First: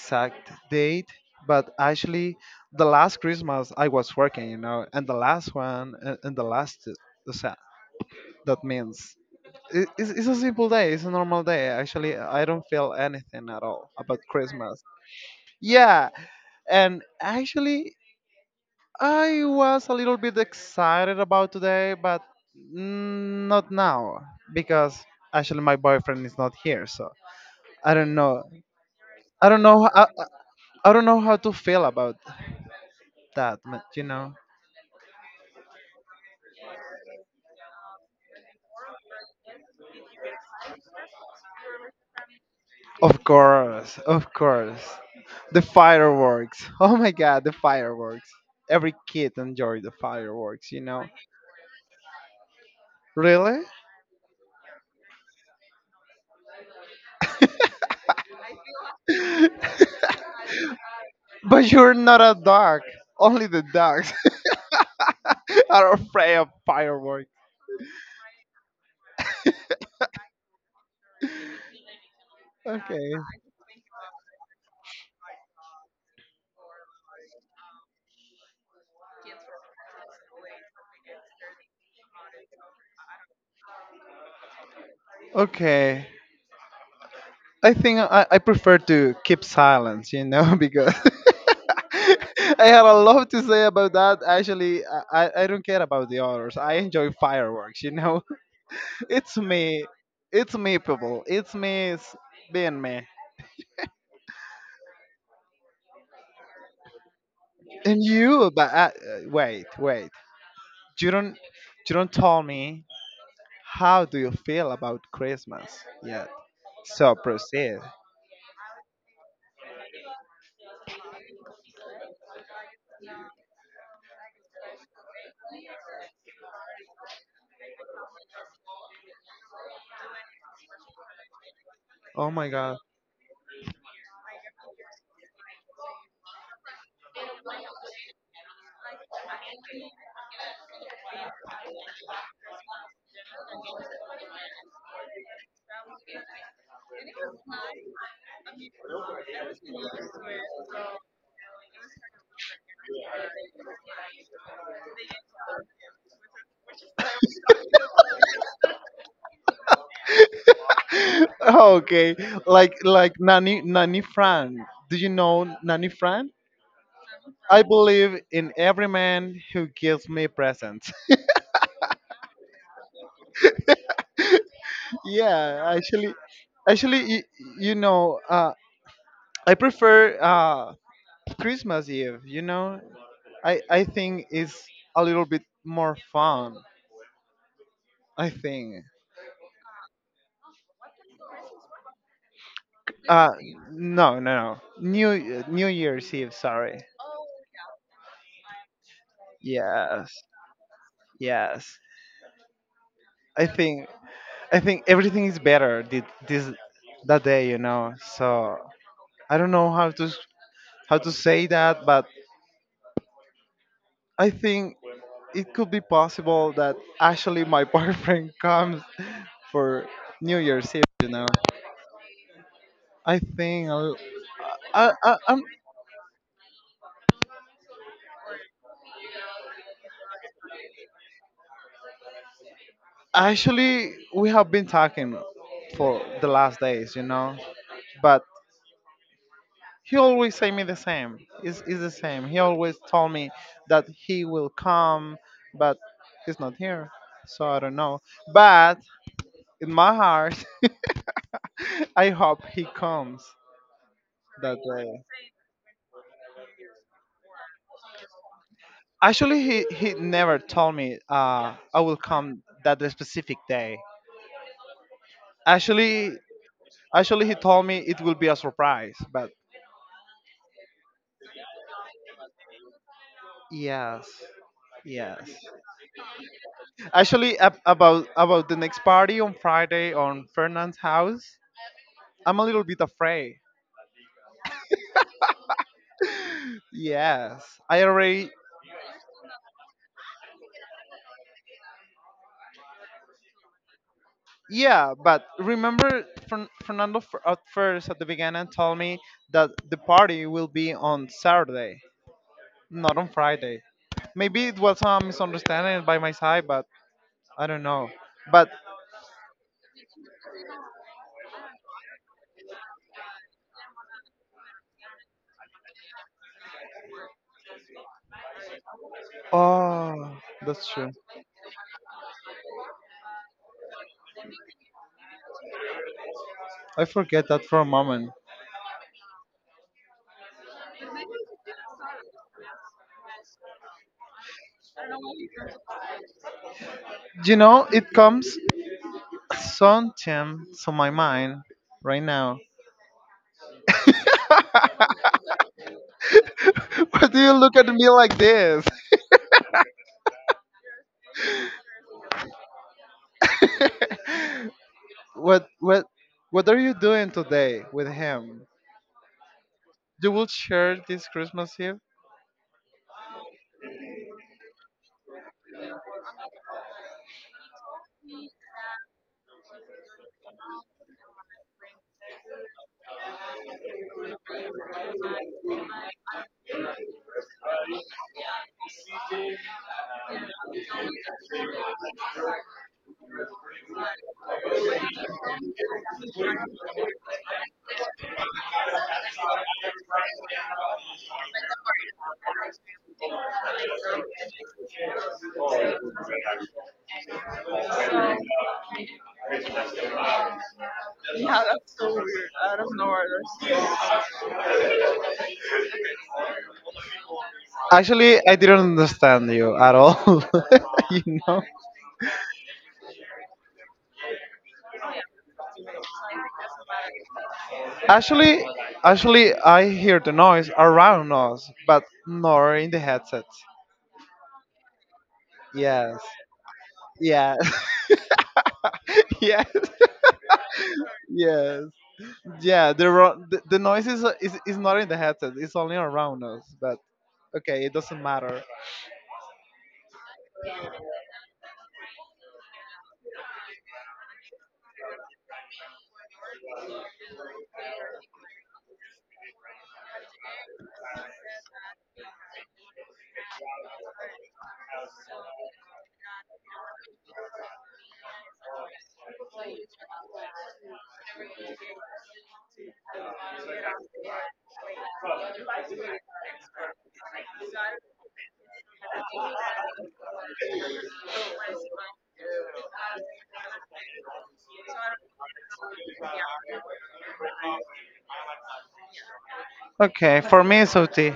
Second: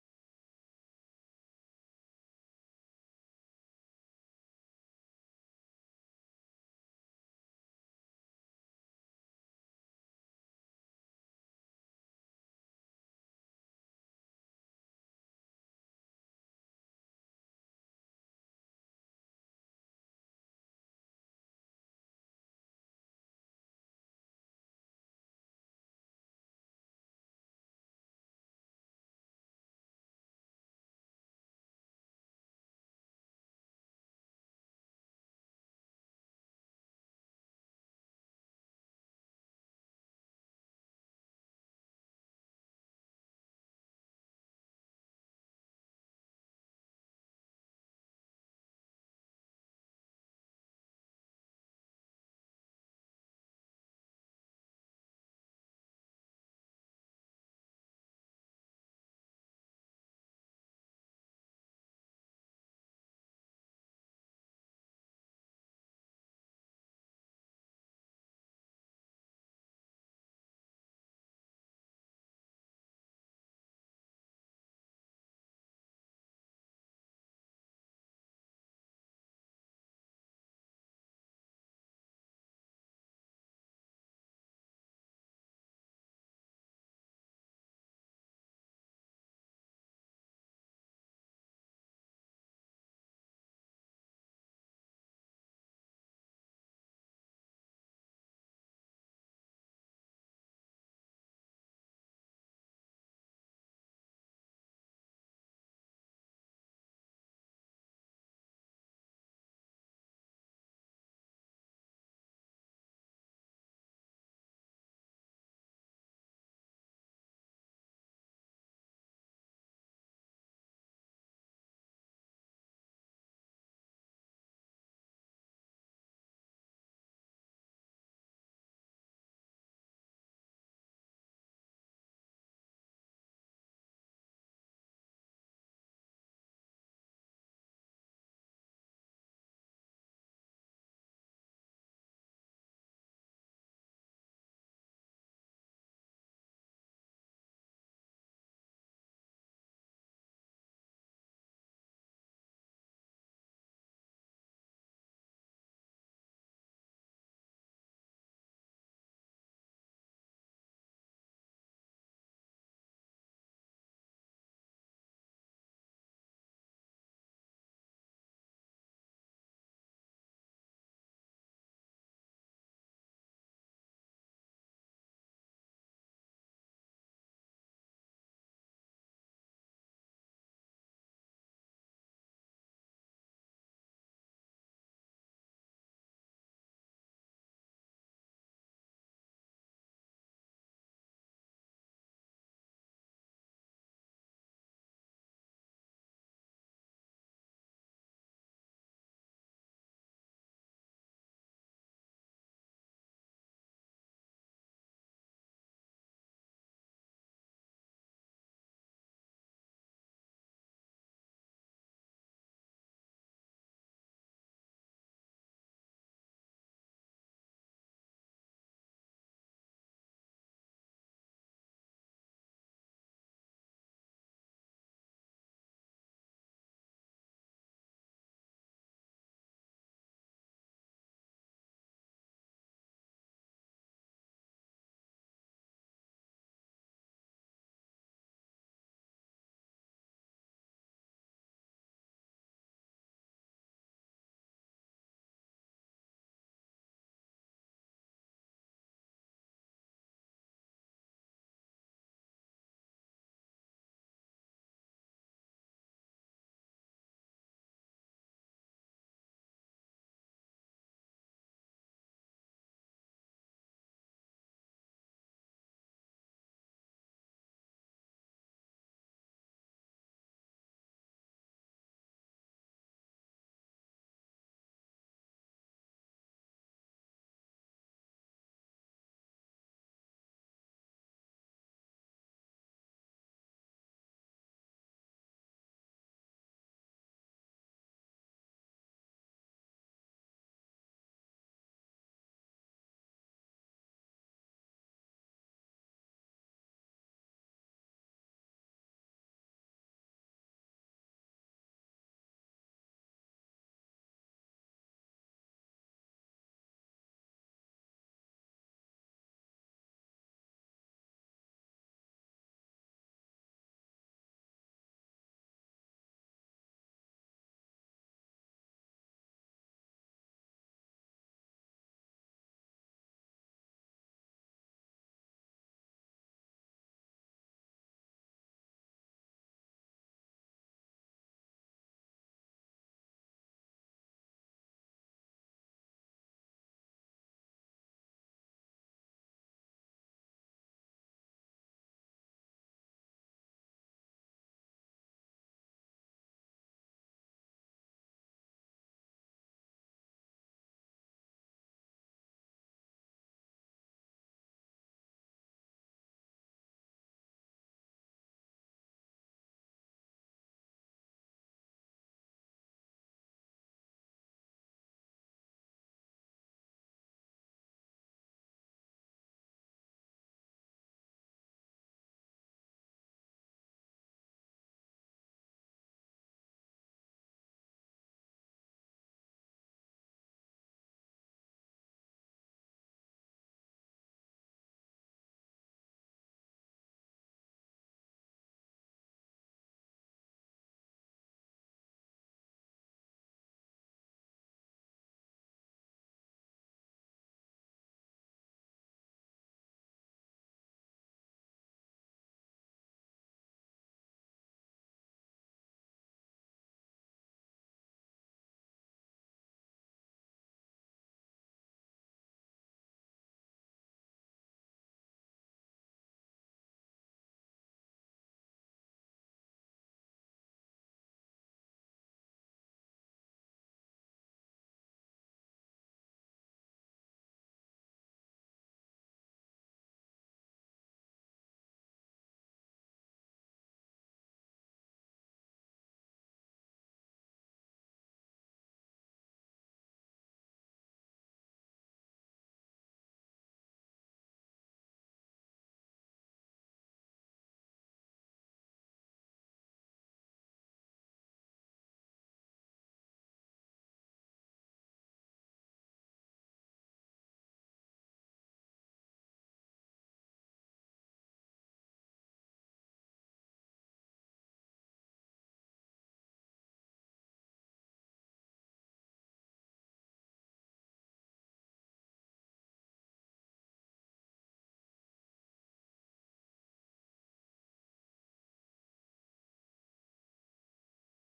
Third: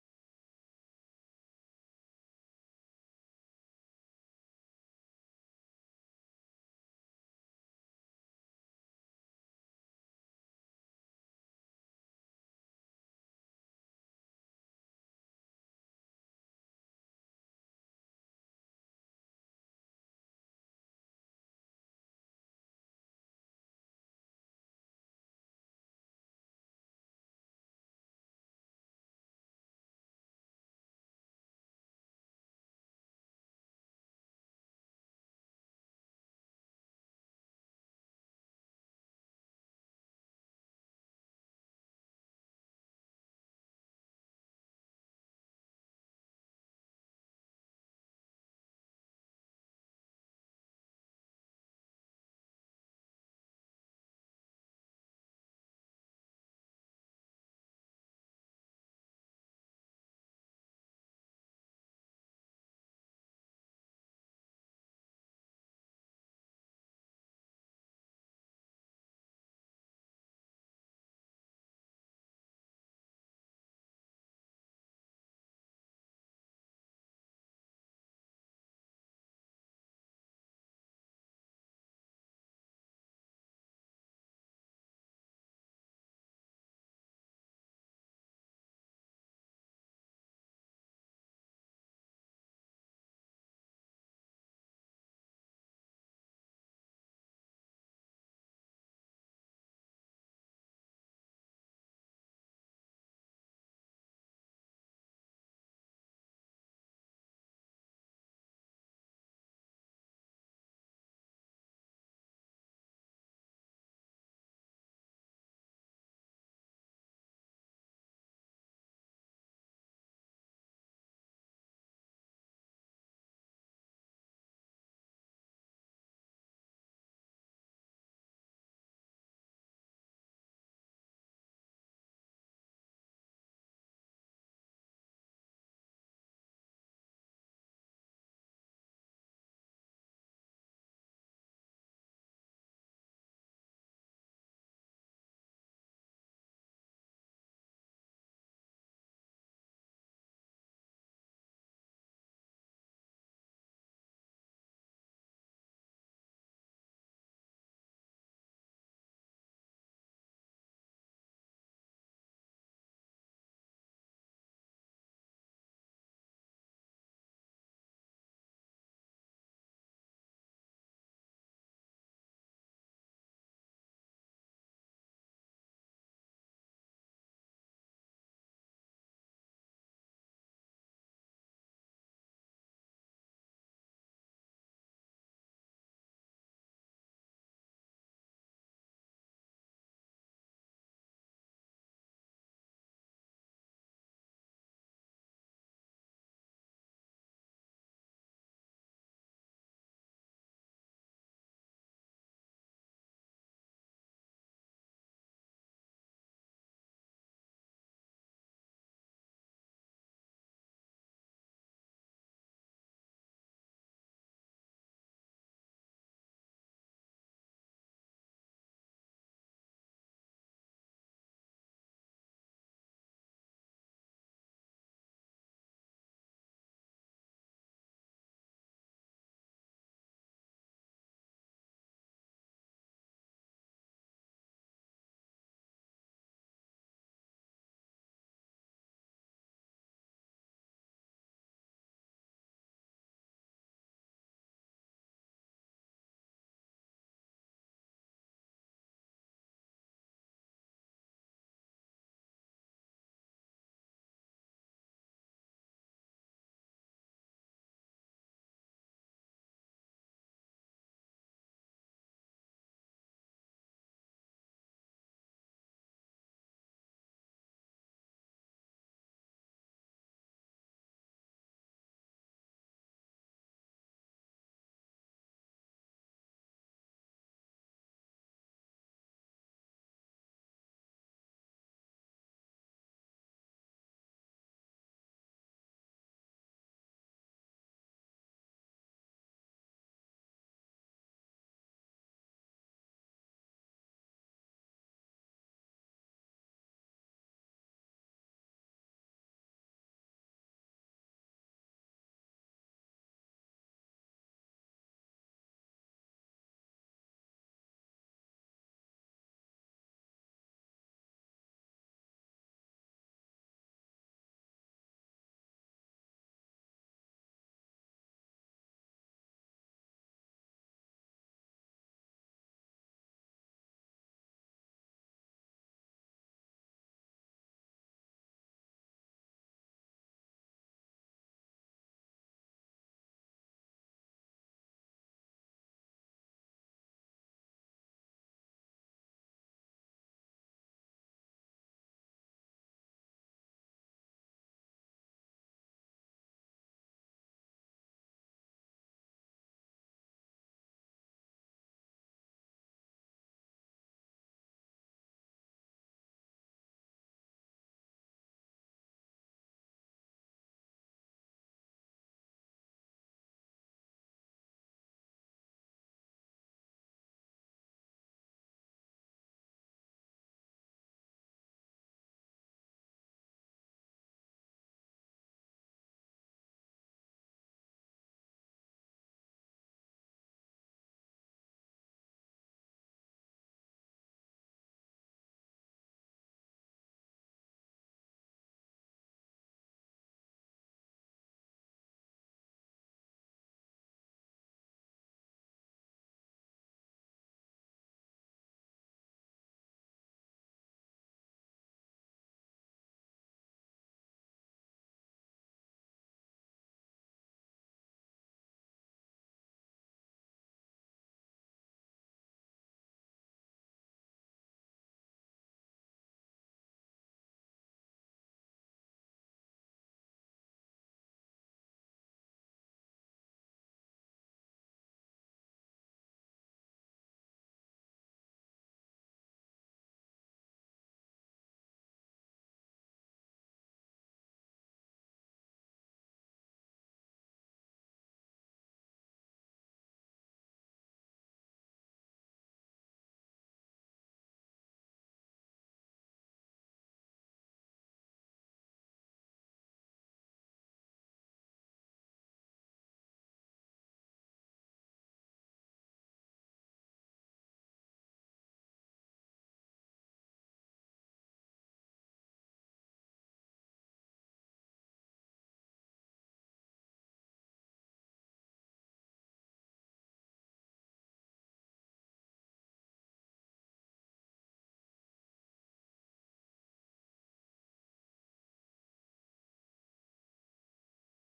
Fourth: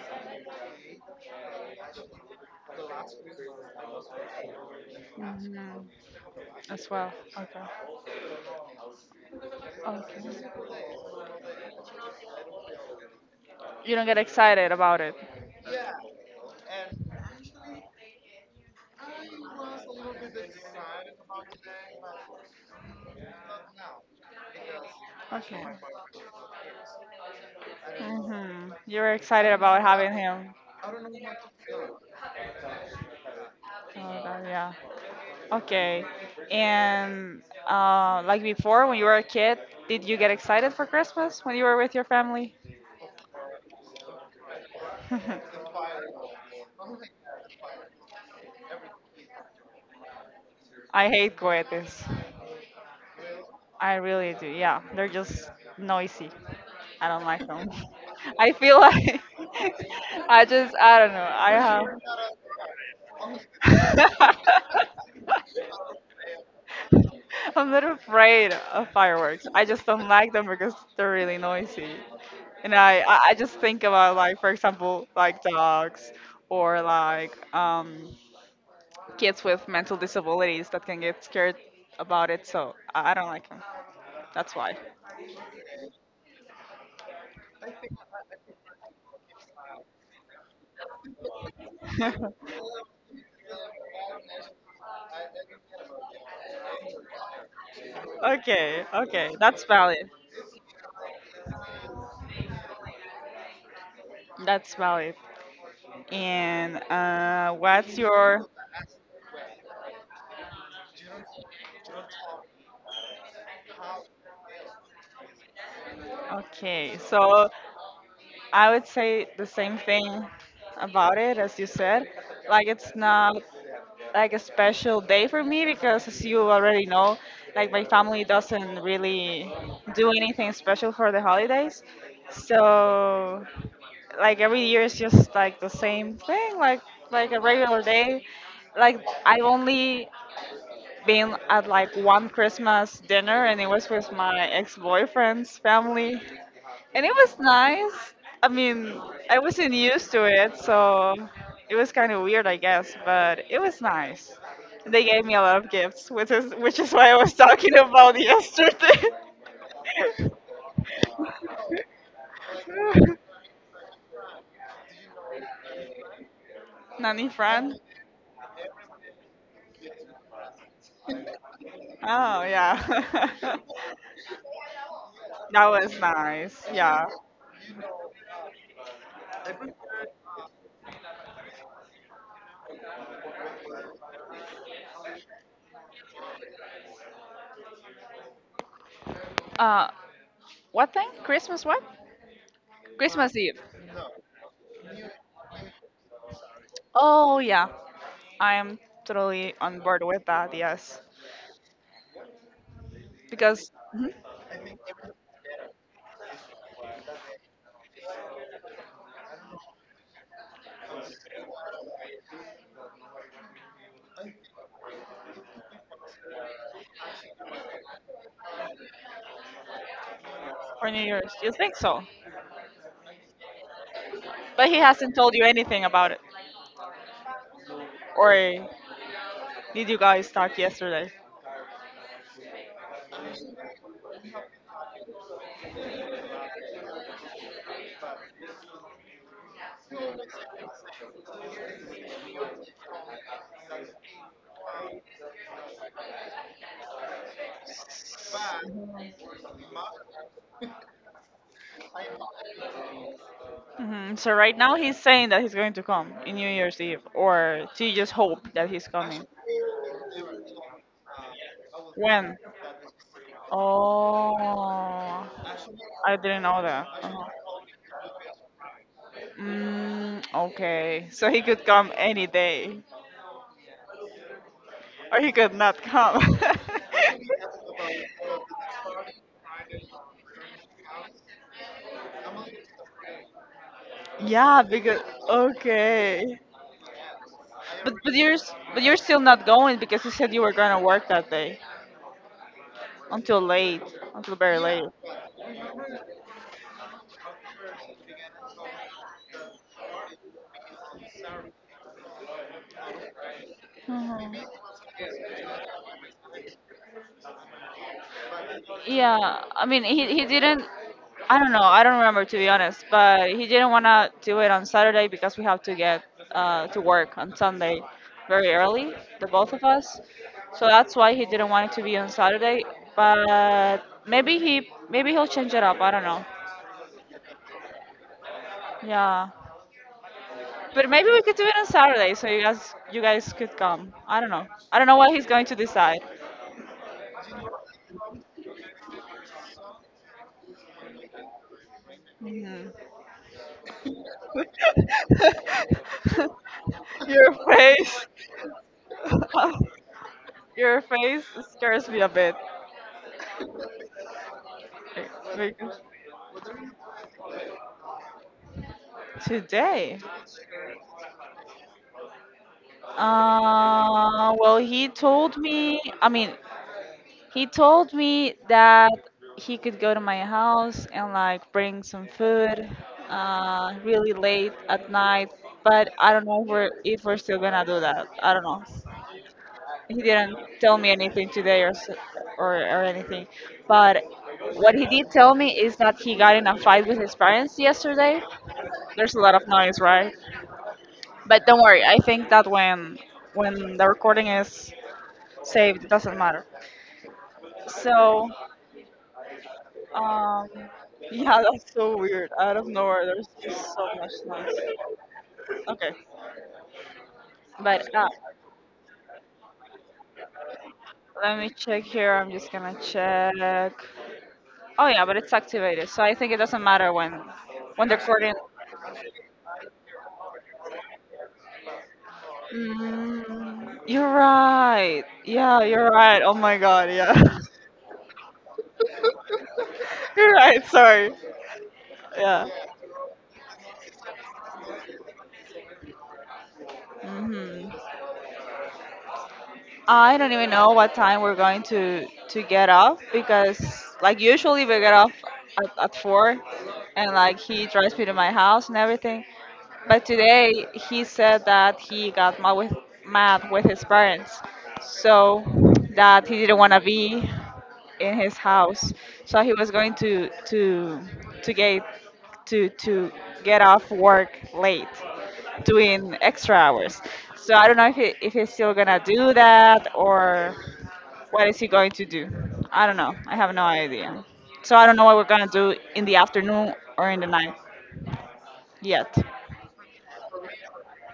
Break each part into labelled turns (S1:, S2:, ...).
S1: exact date, but actually, the last Christmas I was working, you know, and the last
S2: Hmm.
S1: one, and the last,
S2: As well. Okay.
S1: that means. It's a
S2: Okay.
S1: simple day, it's a normal day. Actually, I don't feel anything at all
S2: You don't
S1: about
S2: get excited
S1: Christmas.
S2: about it.
S1: Yeah, and actually, I was a little bit excited about today, but not now because actually
S2: Okay.
S1: my boyfriend is not here, so I don't know.
S2: Hmm. You're
S1: I
S2: excited
S1: don't
S2: about
S1: know. I,
S2: having
S1: I
S2: him.
S1: I don't know how to feel about that. You
S2: Oh,
S1: know.
S2: God, yeah. Okay. And like before, when you were a kid, did you get excited for Christmas when you were with your family?
S1: Of course, of course. The fireworks. Oh my God, the fireworks. Every kid enjoy the fireworks. You know.
S2: I hate cohetes.
S1: Really?
S2: I really do. Yeah, they're just noisy. I don't like them. I feel like I don't know.
S1: But
S2: I
S1: you're not a dog. Only the dogs
S2: have
S1: are afraid of fireworks.
S2: I'm not afraid of fireworks. I just don't like them because they're really noisy. And I
S1: Okay.
S2: I I just think about like for example like dogs or like kids with mental disabilities that can get scared about it. So I don't like them. That's why.
S1: Okay. I think I prefer to keep silence, you know, because I had a lot to say about that. Actually, I don't care about the others. I enjoy fireworks, you know.
S2: Okay, okay,
S1: It's
S2: that's
S1: me.
S2: valid.
S1: It's me, people. Being me.
S2: That's valid. And what's
S1: And
S2: your?
S1: you, but wait, wait. You don't, you don't tell me how do you feel about Christmas yet.
S2: Okay,
S1: So
S2: so
S1: proceed.
S2: I would say the same thing about it as you said. Like it's not like a special day for me because, as you already know, like my family doesn't really do anything special for the holidays.
S1: Oh my god.
S2: So like every year is just like the same thing, like a regular day like I only been at like one Christmas dinner and it was with my ex-boyfriend's family and it was nice. I mean, I wasn't used to it, so it was kind of weird, I guess, but it was nice. They gave me a lot of gifts, which is why I was talking about yesterday.
S1: Okay. Like Nanny Nanny Fran. Do you know Nanny Fran?
S2: Nanny
S1: I
S2: friend.
S1: believe in every man who gives me presents.
S2: Oh yeah. That
S1: Yeah,
S2: was
S1: actually,
S2: nice.
S1: actually
S2: Yeah.
S1: you, you know, I prefer Christmas Eve, you know? I think it's a little bit more fun, I think.
S2: Uh what thing? Christmas what?
S1: Uh,
S2: Christmas Eve.
S1: no, no, no. New Year's Eve. Sorry.
S2: Oh yeah. I am totally on board
S1: Yes,
S2: with that, yes.
S1: yes. I
S2: Because
S1: think
S2: mhm.
S1: I think everything is better this that day. You know. So I don't know how to how to say that, but I think it could be possible that actually my boyfriend comes for New Year's Eve.
S2: For New
S1: You know.
S2: Year's, you think so.
S1: I think I'll,
S2: But he hasn't
S1: I
S2: told
S1: I'm
S2: you anything about it. Or did you guys talk yesterday?
S1: actually we have been talking for the last days. You know, but he always say me the same. It's the same. He always told me that he will come, but he's not here. So I don't know. But in my heart, I hope he comes
S2: Hmm. So
S1: that
S2: right now he's
S1: day.
S2: saying that he's going to come in New Year's Eve. Or do you just hope that he's coming?
S1: Actually, he never told me I will
S2: When?
S1: come that specific day.
S2: Oh,
S1: Actually,
S2: I didn't know that.
S1: actually
S2: Uh-huh.
S1: he told me it will be a surprise. But
S2: Mm, okay, so he could come any day,
S1: yes,
S2: or
S1: yes.
S2: he could not come.
S1: Actually, ab- about about the next party on Friday on Fernand's house. I'm a little bit afraid.
S2: Yeah, because okay.
S1: Yes, I
S2: But
S1: already.
S2: but you're still not going because you said you were gonna work that day until late, until very late.
S1: Yeah, but remember, Fernando at first at the beginning told me that the party will be on Saturday, not on Friday.
S2: Mhm.
S1: Maybe it was a misunderstanding by my side, but I don't know. But
S2: Yeah, I mean he didn't. I don't know. I don't remember to be honest. But he didn't wanna do it on Saturday because we have to get to work on Sunday very early, the both of us.
S1: oh,
S2: So
S1: that's true.
S2: that's why he didn't want it to be on Saturday. But maybe he'll change it up. I don't know.
S1: I forget that for a moment.
S2: Yeah. But maybe we could do it on Saturday, so you guys could come. I don't know. I don't know what he's going to decide.
S1: You know, it comes something to my mind right now.
S2: Mhm.
S1: Why do you
S2: Your
S1: look at me
S2: face,
S1: like this?
S2: your face scares me a bit.
S1: what
S2: Like,
S1: what what are you doing today with him?
S2: today,
S1: You will share this Christmas Eve?
S2: well, he told me. I mean, he told me that he could go to my house and like bring some food really late at night, but I don't know if we're still gonna do that. I don't know. He didn't tell me anything today or anything, but what he did tell me is that he got in a fight with his parents yesterday. There's a lot of noise, right? But don't worry, I think that when the recording is saved, it doesn't matter. So um,
S1: Yeah,
S2: yeah, that's
S1: that's so
S2: so
S1: weird.
S2: weird. Out
S1: Out of
S2: of
S1: nowhere.
S2: nowhere, there's
S1: that's-
S2: just so much noise. Okay, but
S1: Actually, I didn't understand you at all. You
S2: let
S1: know.
S2: me check here. I'm just gonna check. Oh yeah, but it's activated, so I think it doesn't matter when the recording.
S1: Actually, actually, I hear the noise around us, but nor in the headset.
S2: Mm, you're right. Yeah, you're
S1: Yes.
S2: right. Oh my god.
S1: Yeah.
S2: Yeah,
S1: Yeah.
S2: you're right. Sorry.
S1: Yes.
S2: Yeah.
S1: Yeah. The noise is, is not in the headset. It's only around us. But okay,
S2: Hmm.
S1: it doesn't matter.
S2: I don't even know what time we're going to get off because like usually we get off at four and like he drives me to my house and everything. But today he said that he got mad with his parents. So that he didn't wanna be in his house. So he was going to get to get off work late doing extra hours. So I don't know if he's still gonna do that or what is he going to do? I don't know. I have no idea. So I don't know what we're gonna do in the afternoon or in the night yet.
S1: Okay, for me it's OT.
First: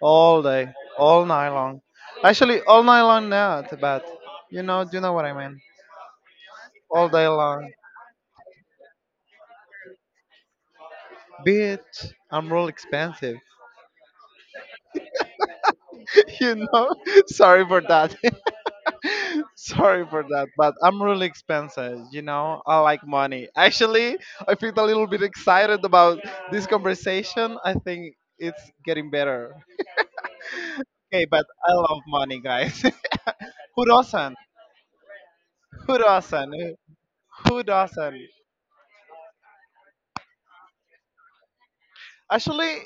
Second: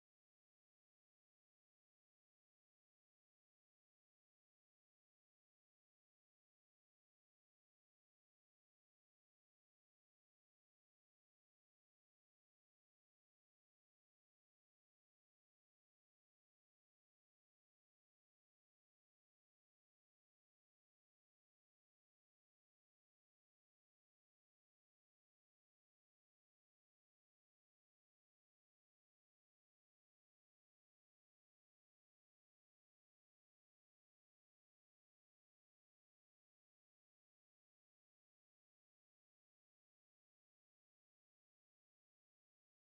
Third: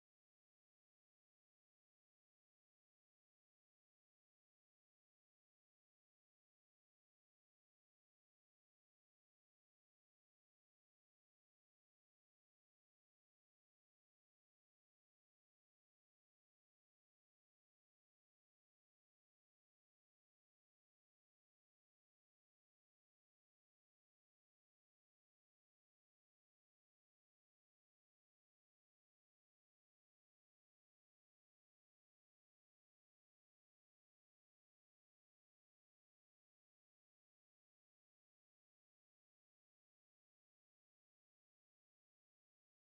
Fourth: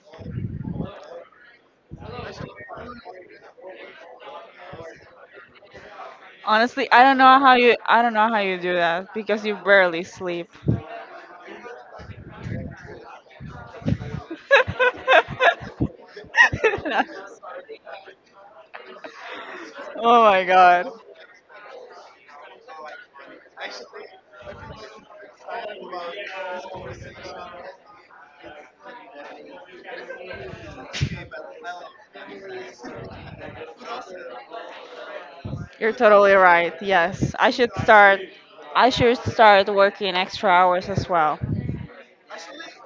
S1: All day, all night long. Actually, all night long, not, but you know, do you know what I mean?
S2: Honestly,
S1: All day long.
S2: I don't know how you do that because you barely sleep.
S1: Bitch, I'm real expensive.
S2: Oh
S1: You know, sorry for that. Sorry for
S2: my
S1: that, but
S2: god.
S1: I'm really expensive. You know, I like money. Actually, I feel a little bit excited about this conversation. I think it's getting better. Okay, but I love money, guys. Who doesn't?
S2: You're
S1: Who
S2: totally right.
S1: doesn't?
S2: Yes.
S1: Who doesn't?
S2: I should start working extra hours as well.
S1: Actually,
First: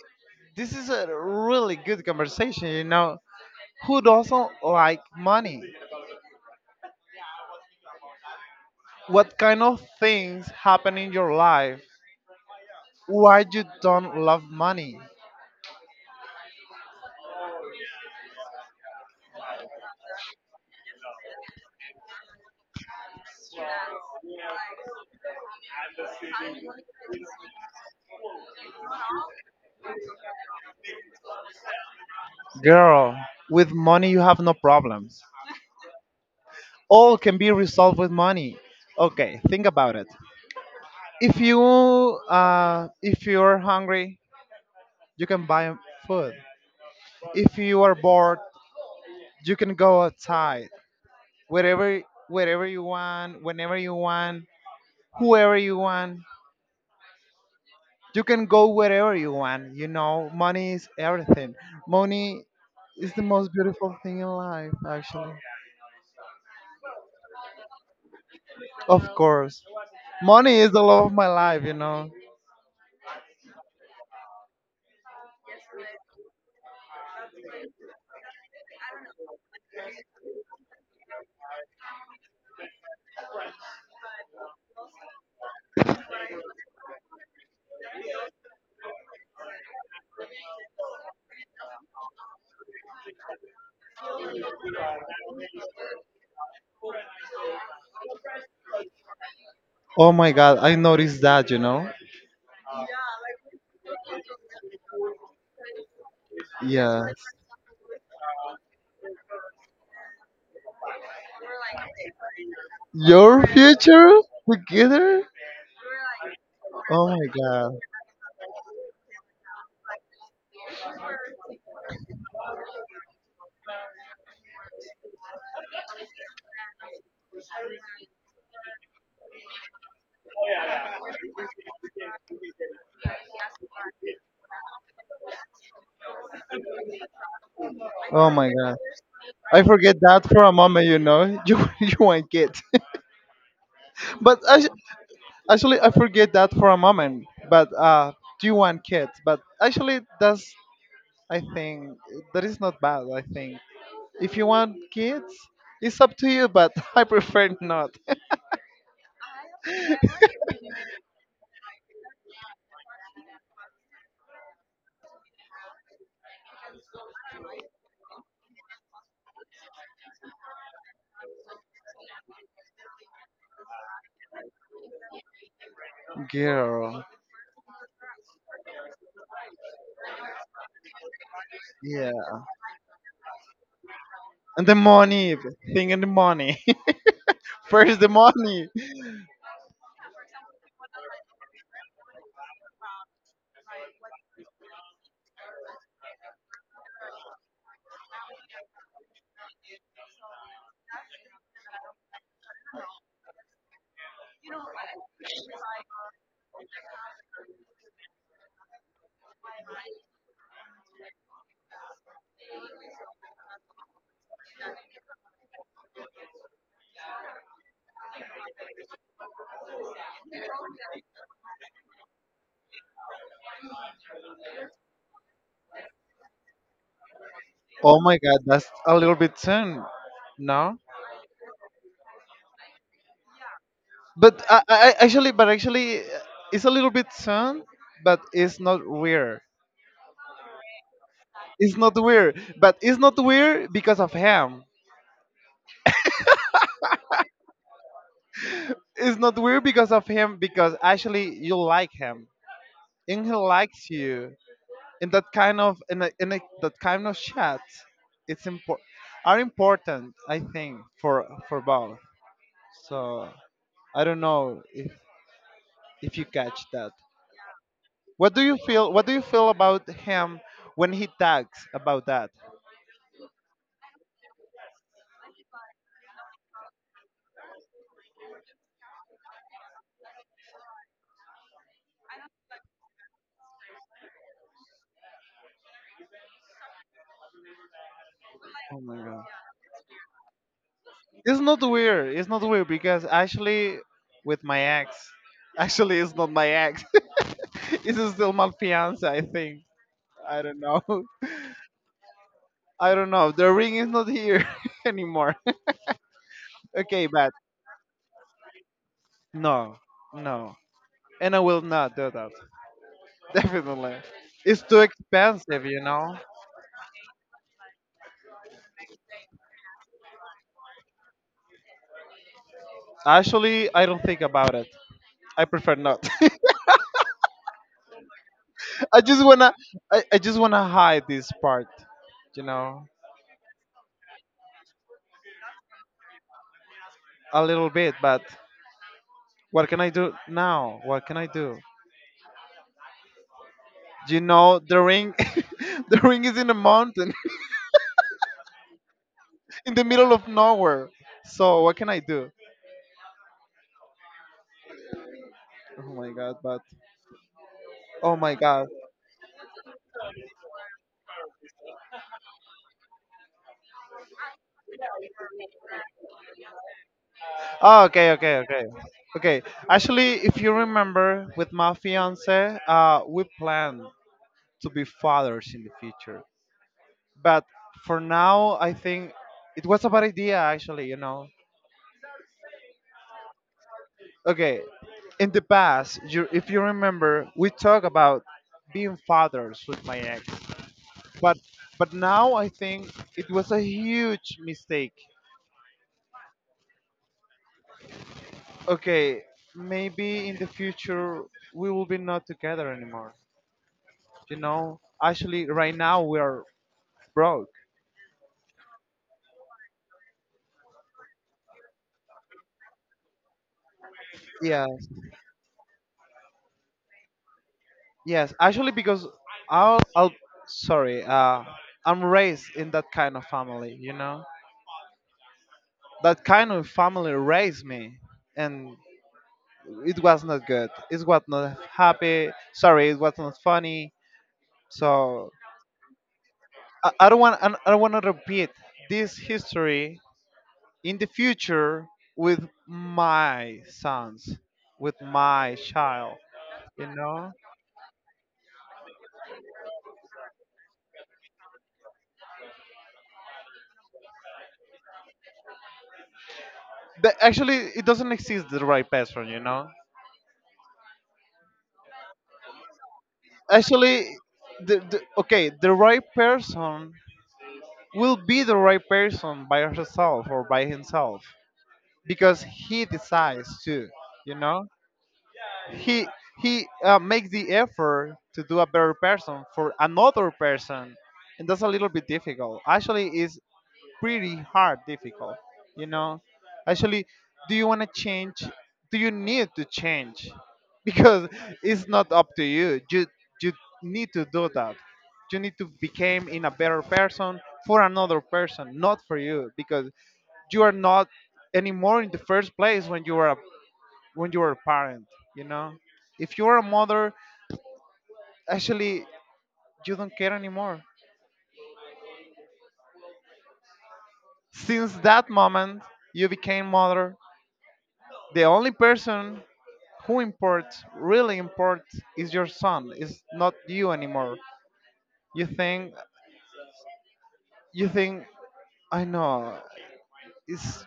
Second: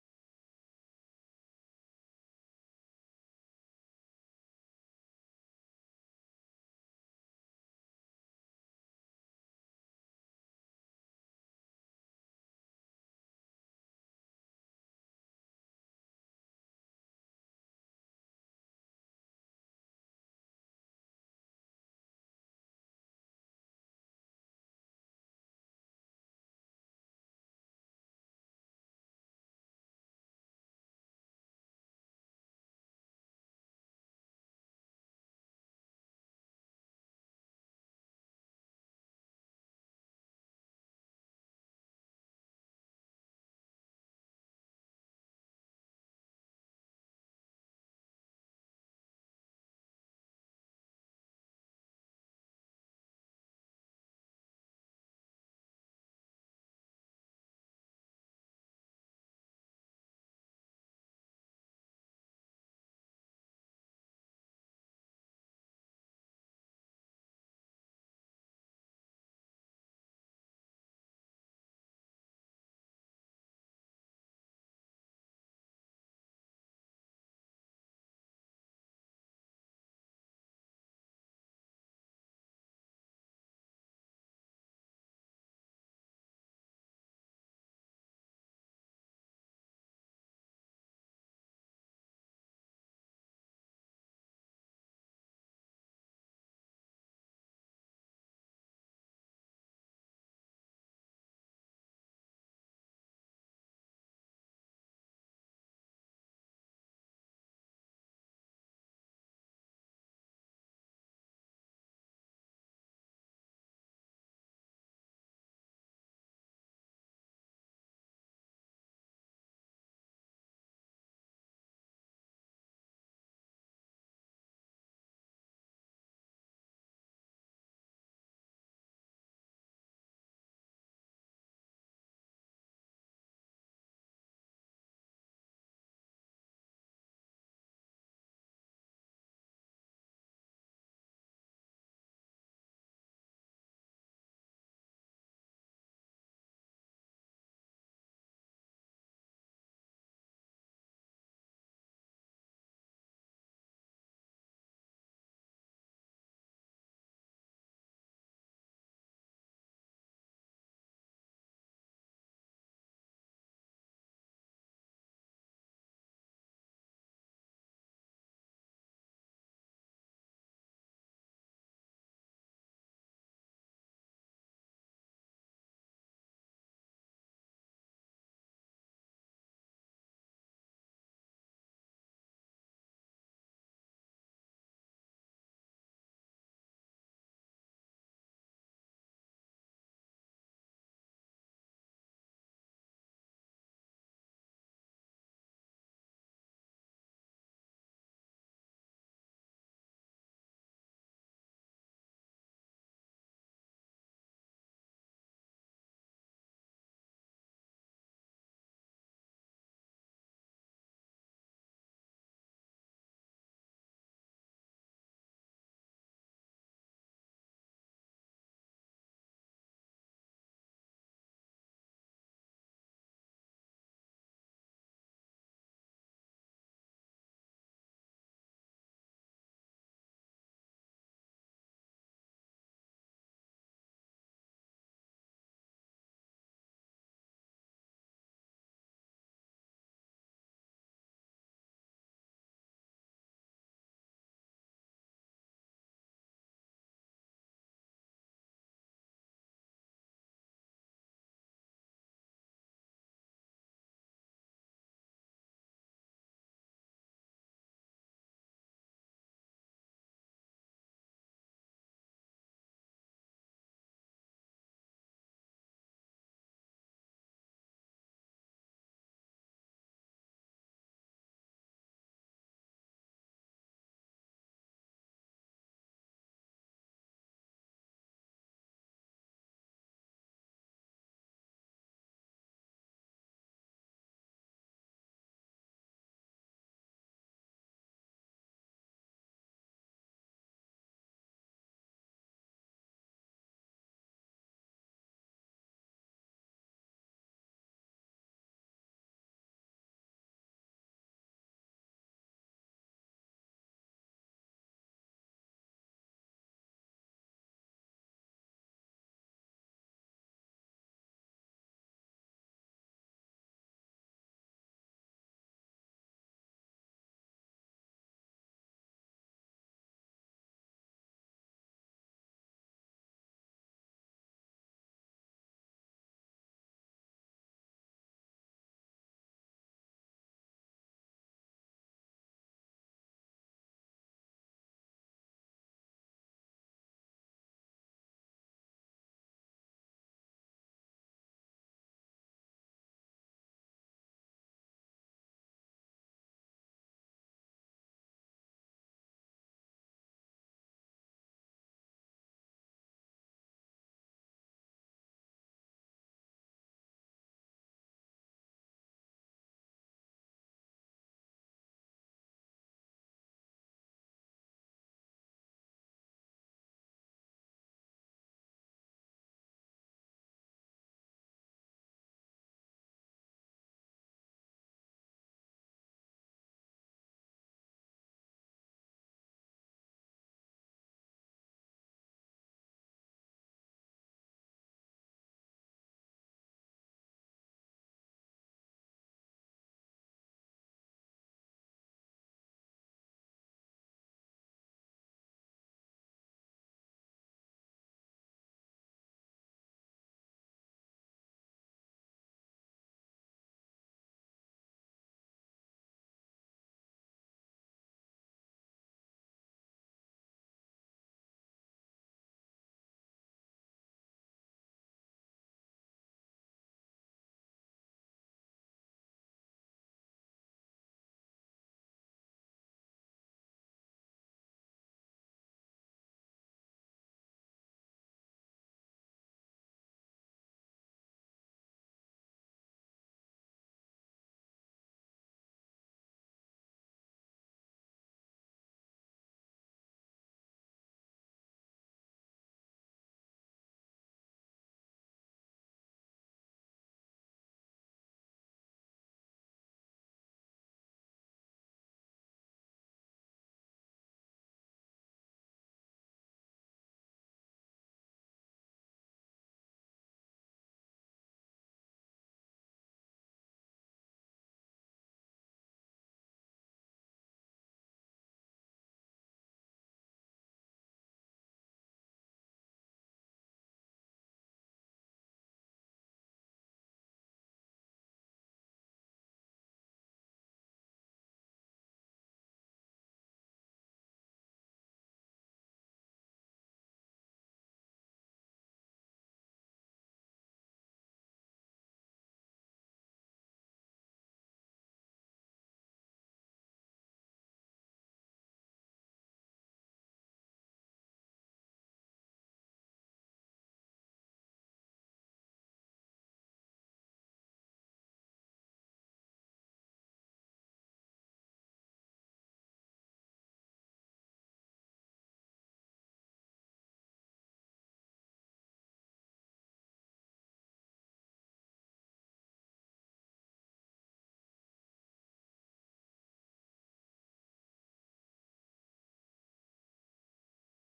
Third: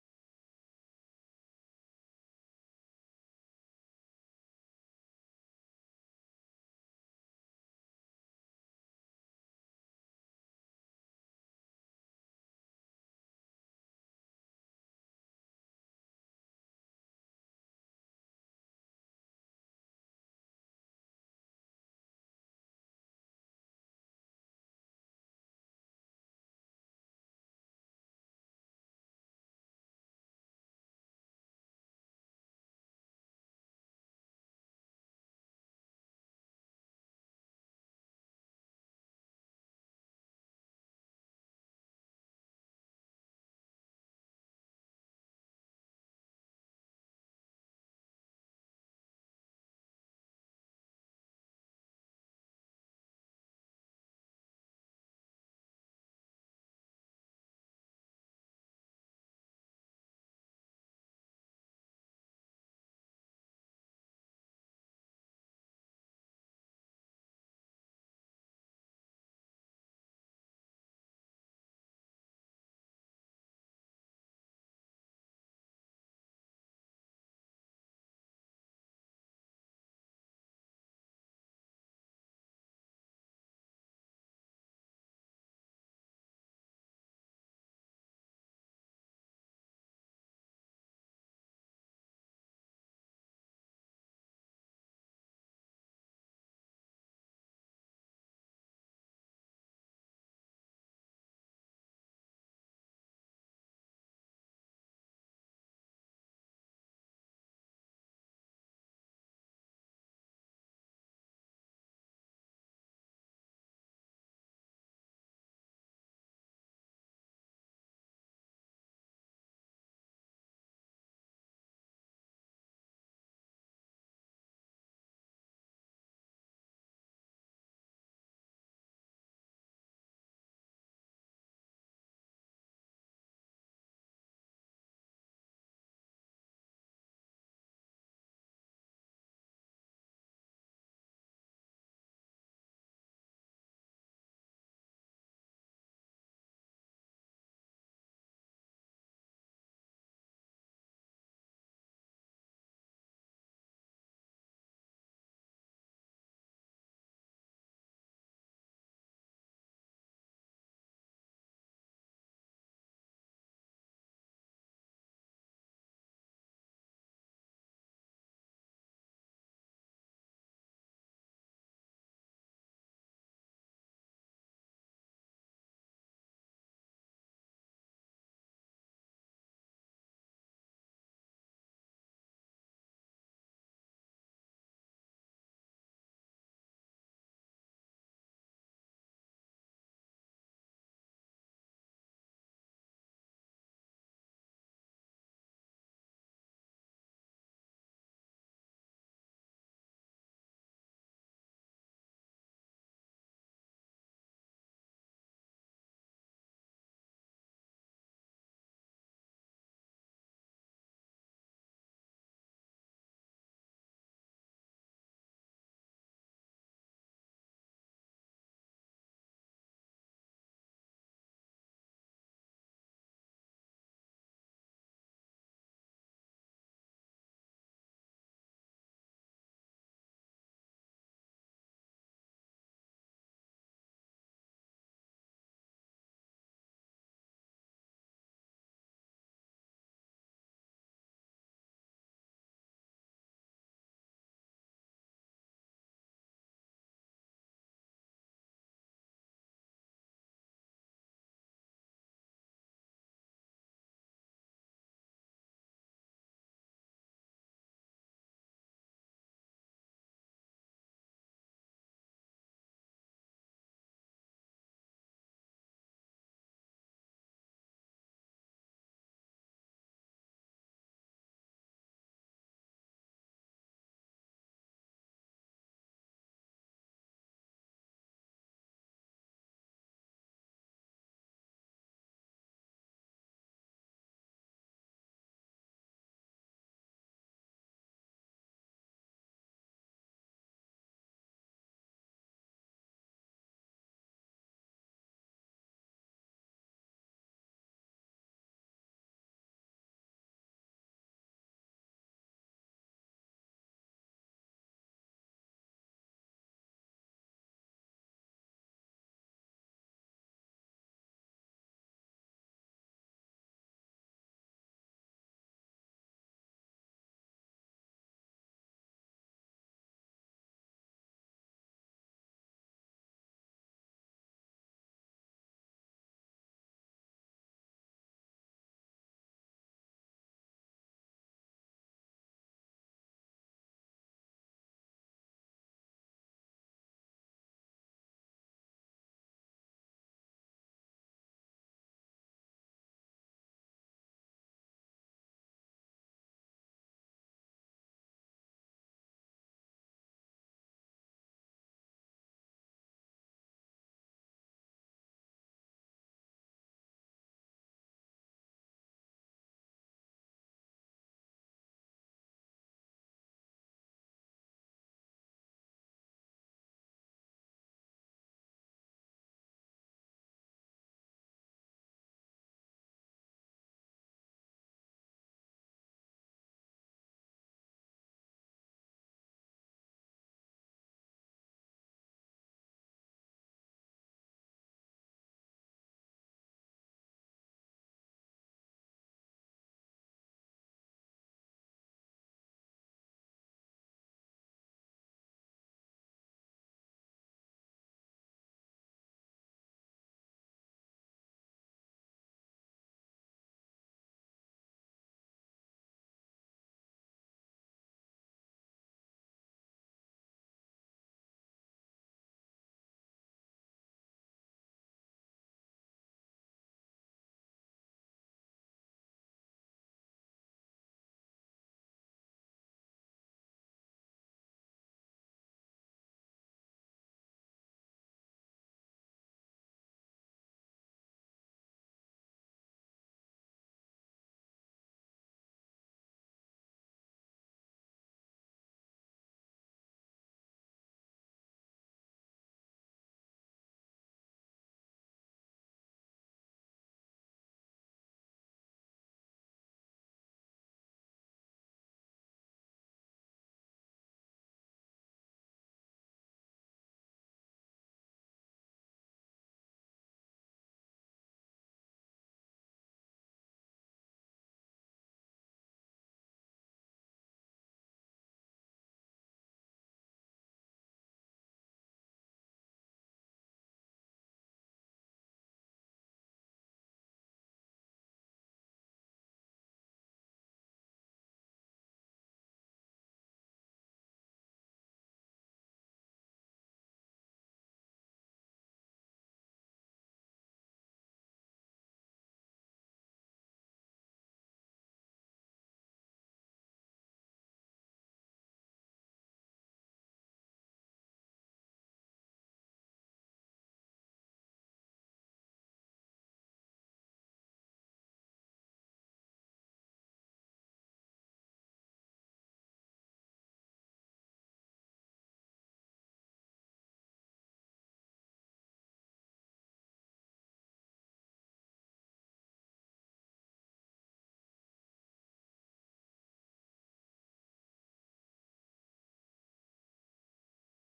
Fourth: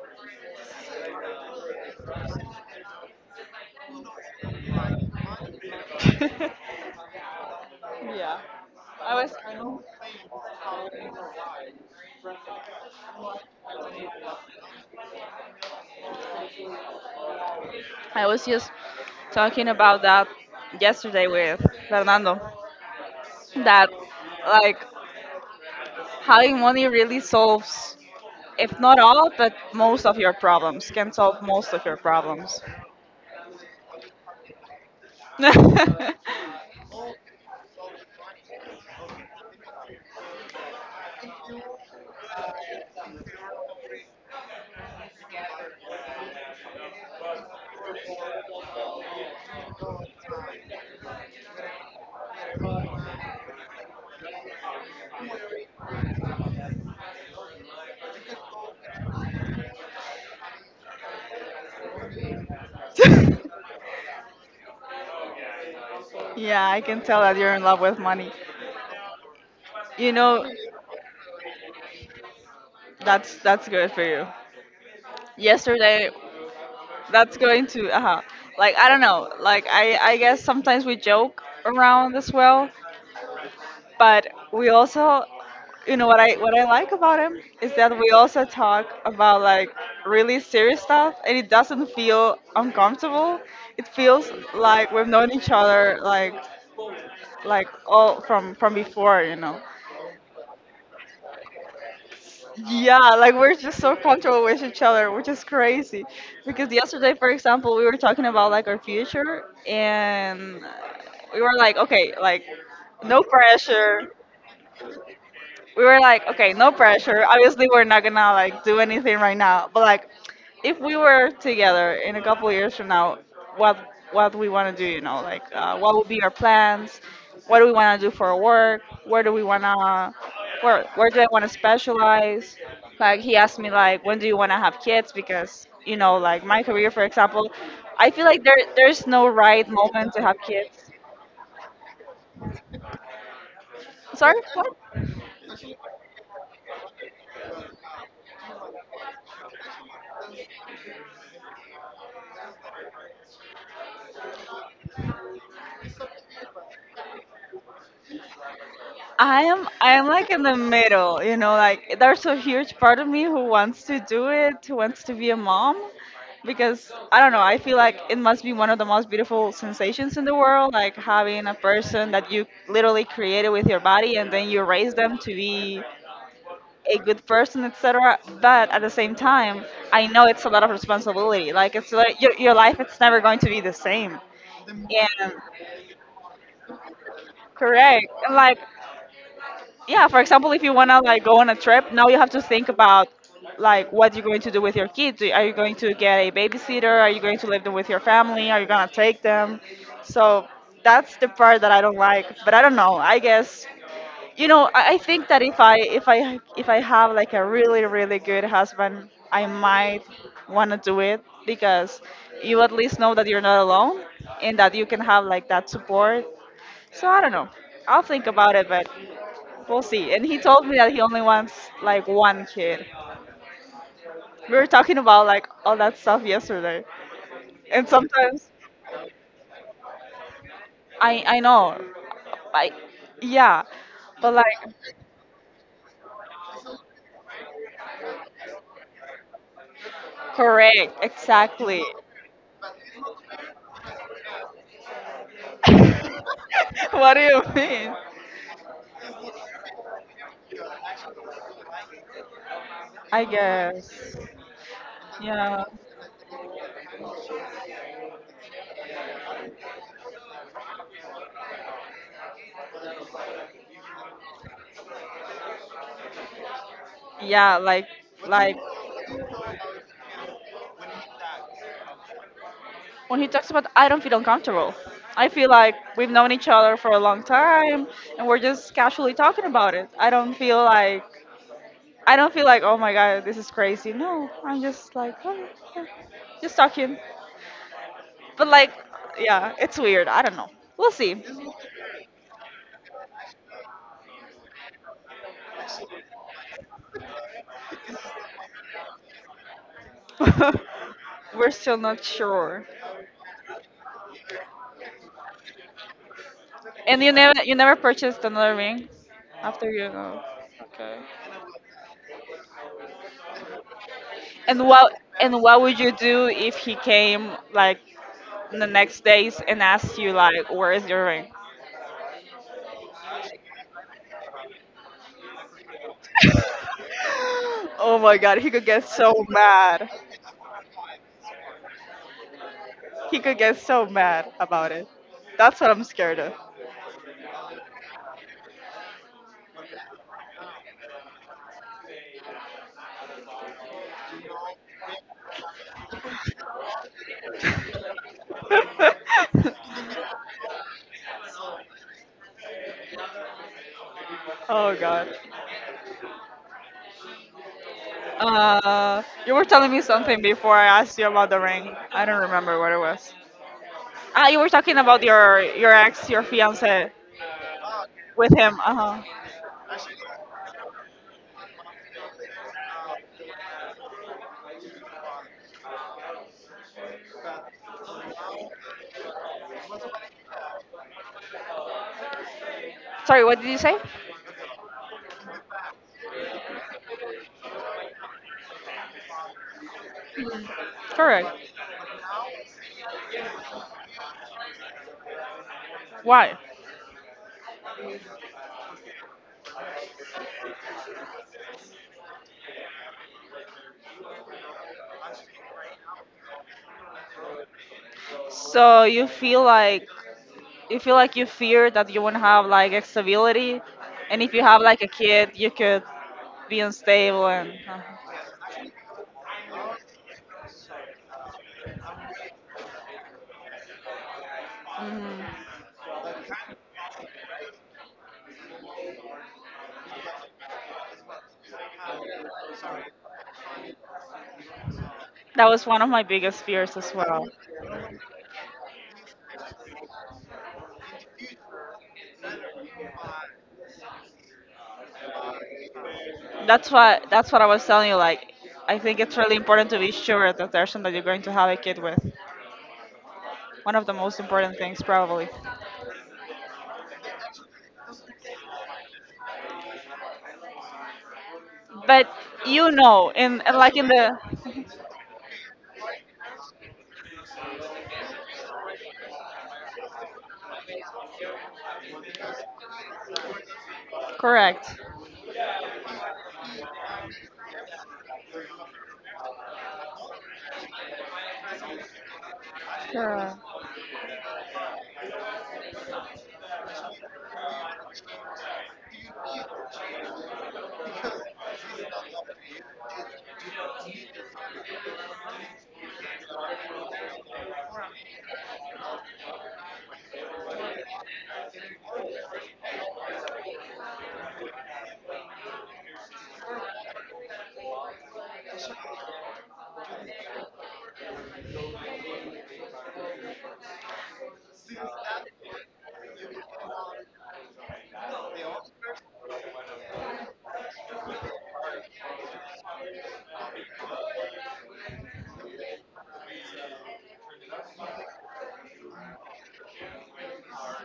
S1: this is a really good conversation. You know, who doesn't like money?
S2: Yeah. I was
S1: What kind of things happen in your life? Why you don't love money?
S2: I was just talking about that yesterday with Fernando. That like having money really solves if not all but most of your problems can solve most of your problems.
S1: Girl, with money you have no problems. All can be resolved with money. Okay, think about it. If you if you're hungry, you can buy food. If you are bored, you can go outside. Wherever wherever you want, whenever you want, whoever you want. You can go wherever you want. You know, money is everything. Money is the most beautiful thing in life, actually.
S2: Yeah, I can tell that you're in love with money,
S1: Of course.
S2: you know.
S1: Money is the love of my life, you know.
S2: That's good for you. Yesterday that's going to like I don't know, like I guess sometimes we joke around as well, but we also, you know, what I like about him is that we also talk about like really serious stuff and it doesn't feel uncomfortable. It feels like we've known each other like all from before, you know.
S1: Oh my god, I noticed that, you know?
S2: Yeah, like we're just so comfortable with each other, which is crazy. Because yesterday,
S1: Yes.
S2: for example, we were talking about like our future and we were like, okay, like no
S1: Your
S2: pressure,
S1: future together?
S2: we were like, okay, no
S1: Oh
S2: pressure.
S1: my
S2: Obviously,
S1: god.
S2: we're not gonna like do anything right now. But like, if we were together in a couple of years from now, what what we want to do, you know, like what would be our plans? What do we want to do for our work? Where do we wanna where do I want to specialize? Like he asked me like, when do you want to have kids? Because you know, like my career, for example, I feel
S1: Oh
S2: like
S1: my god.
S2: there's no
S1: I
S2: right
S1: forget
S2: moment to
S1: that
S2: have
S1: for a moment,
S2: kids.
S1: you know? You want kids. but
S2: Sorry,
S1: actu-
S2: what?
S1: actually, I forget that for a moment. But, do you want kids? But actually, that's I think that is not bad. I think if you want kids, it's up to you, but I prefer not.
S2: I am like in the middle, you know, like there's a huge part of me who wants to do it, who wants to be a mom because I don't know, I feel like it must be one of the most beautiful sensations in the world, like having a person that you literally created with your body and then you raise them to be a
S1: Girl,
S2: good person, etc. But at the same time, I know it's a lot of responsibility. Like it's
S1: yeah,
S2: like your life, it's never going to be the same.
S1: and the
S2: And
S1: money thing and the money. First,
S2: correct,
S1: the
S2: and like
S1: money.
S2: yeah, for example, if you want to like go on a trip, now you have to think about like what you're going to do with your kids. Do- are you going to get a babysitter, are you going to leave them with your family, are you going to take them? So that's the part that I don't like, but I don't know, I guess, you know, I think that if I have like a really really good husband, I might want to do it because you at least know that you're not alone and that you can have like that support. So I don't know, I'll think about it, but we'll see. And he told me that he only wants like one kid. We were talking about like all that stuff yesterday. And
S1: Oh my God,
S2: sometimes
S1: that's a little bit soon. No,
S2: I know. Like yeah.
S1: but
S2: But like
S1: actually, but actually, it's a little bit soon, but it's not weird.
S2: correct,
S1: It's
S2: exactly.
S1: not weird, but it's not weird because of him.
S2: What do you mean?
S1: It's not weird because of him because actually you like him and
S2: I
S1: he
S2: guess.
S1: likes you in that kind
S2: Yeah.
S1: of that kind of chat, it's important, are important, I think, for both. So I don't know if you catch that.
S2: Yeah,
S1: What do you
S2: like
S1: feel, what do you feel about him when he talks about that?
S2: when he talks about I don't feel uncomfortable. I feel like we've known each other for a long time and we're just casually talking about it. I don't feel like, oh my god, this is crazy. No, I'm just like, oh, yeah, just talking. But like,
S1: Oh my god,
S2: yeah, it's weird. I don't know. We'll see.
S1: it's not weird, it's not weird because actually with my ex actually it's not my ex, it's still my fiance, I think. I don't know.
S2: We're still not sure.
S1: I don't know, the ring is not here anymore.
S2: And
S1: Okay, bye.
S2: you never purchased another ring after
S1: No,
S2: you know.
S1: no.
S2: Okay.
S1: And I will not do that. Definitely. It's
S2: And
S1: too
S2: what
S1: expensive,
S2: would
S1: you
S2: you
S1: know.
S2: do if he came like the next days and asked you like, where is your ring?
S1: Actually, I don't think about it. I prefer not.
S2: Oh my god, he could get
S1: I just
S2: so
S1: wanna
S2: mad.
S1: I just wanna hide this part, you know,
S2: He could get so mad about it. That's what I'm scared of.
S1: a little bit, but what can I do now? What can I do? You know, the ring, the ring is in a mountain, in the middle of nowhere. So what can I do?
S2: Oh god.
S1: Oh my god, but oh my god.
S2: You were telling me something before I asked you about the ring. I don't remember what it was. Ah, you were talking about your ex, your fiance,
S1: Oh, okay,
S2: with
S1: okay,
S2: him.
S1: okay.
S2: Uh huh.
S1: Okay. Actually, if you remember, with my fiance, we plan to be fathers in the future. But for now, I think it was a bad idea, actually, you know.
S2: Sorry, what did you say?
S1: Okay. In the past, you, if you remember, we talk about being fathers with my ex.
S2: Correct.
S1: But but now I think it was a huge mistake.
S2: Why?
S1: Okay, maybe in the future we will be not together anymore. You know, actually, right now we are broke.
S2: So you feel like you fear that you won't have like a stability, and if you have like a
S1: Yes,
S2: kid, you could be unstable and.
S1: yes. Actually, because I'll sorry, I'm raised in that kind of family, you know?
S2: Mhm.
S1: That kind of family raised me, and it was not good. It was not happy. Sorry, it was not funny. So
S2: That was one of my biggest fears as well.
S1: I don't want to repeat this history in the future with my sons, with my child,
S2: that's
S1: you
S2: what
S1: know?
S2: that's what I was telling you. Like, I think it's really important to be sure of the person that you're going to have a kid with. One of the most important things, probably.
S1: The actually it doesn't exist, the right person, you know,
S2: But you know, in like in
S1: actually
S2: the
S1: the okay, the right person will be the right person by herself or by himself because he decides to, you know,
S2: correct,
S1: he he makes the effort to do a better person for another person, and that's a little bit difficult, actually, is pretty hard, difficult. You know, actually, do you want to change? Do you need to change? Because it's not up to you. You need to do that. You need to become in a better person for another person, not for you, because you are not anymore in the first place when you are a, when you are a parent. You know, if you are a mother, actually, you don't care anymore. Since that moment, you became mother. The only person who imports, really imports, is your son. It's not you anymore. You think you think I know, it's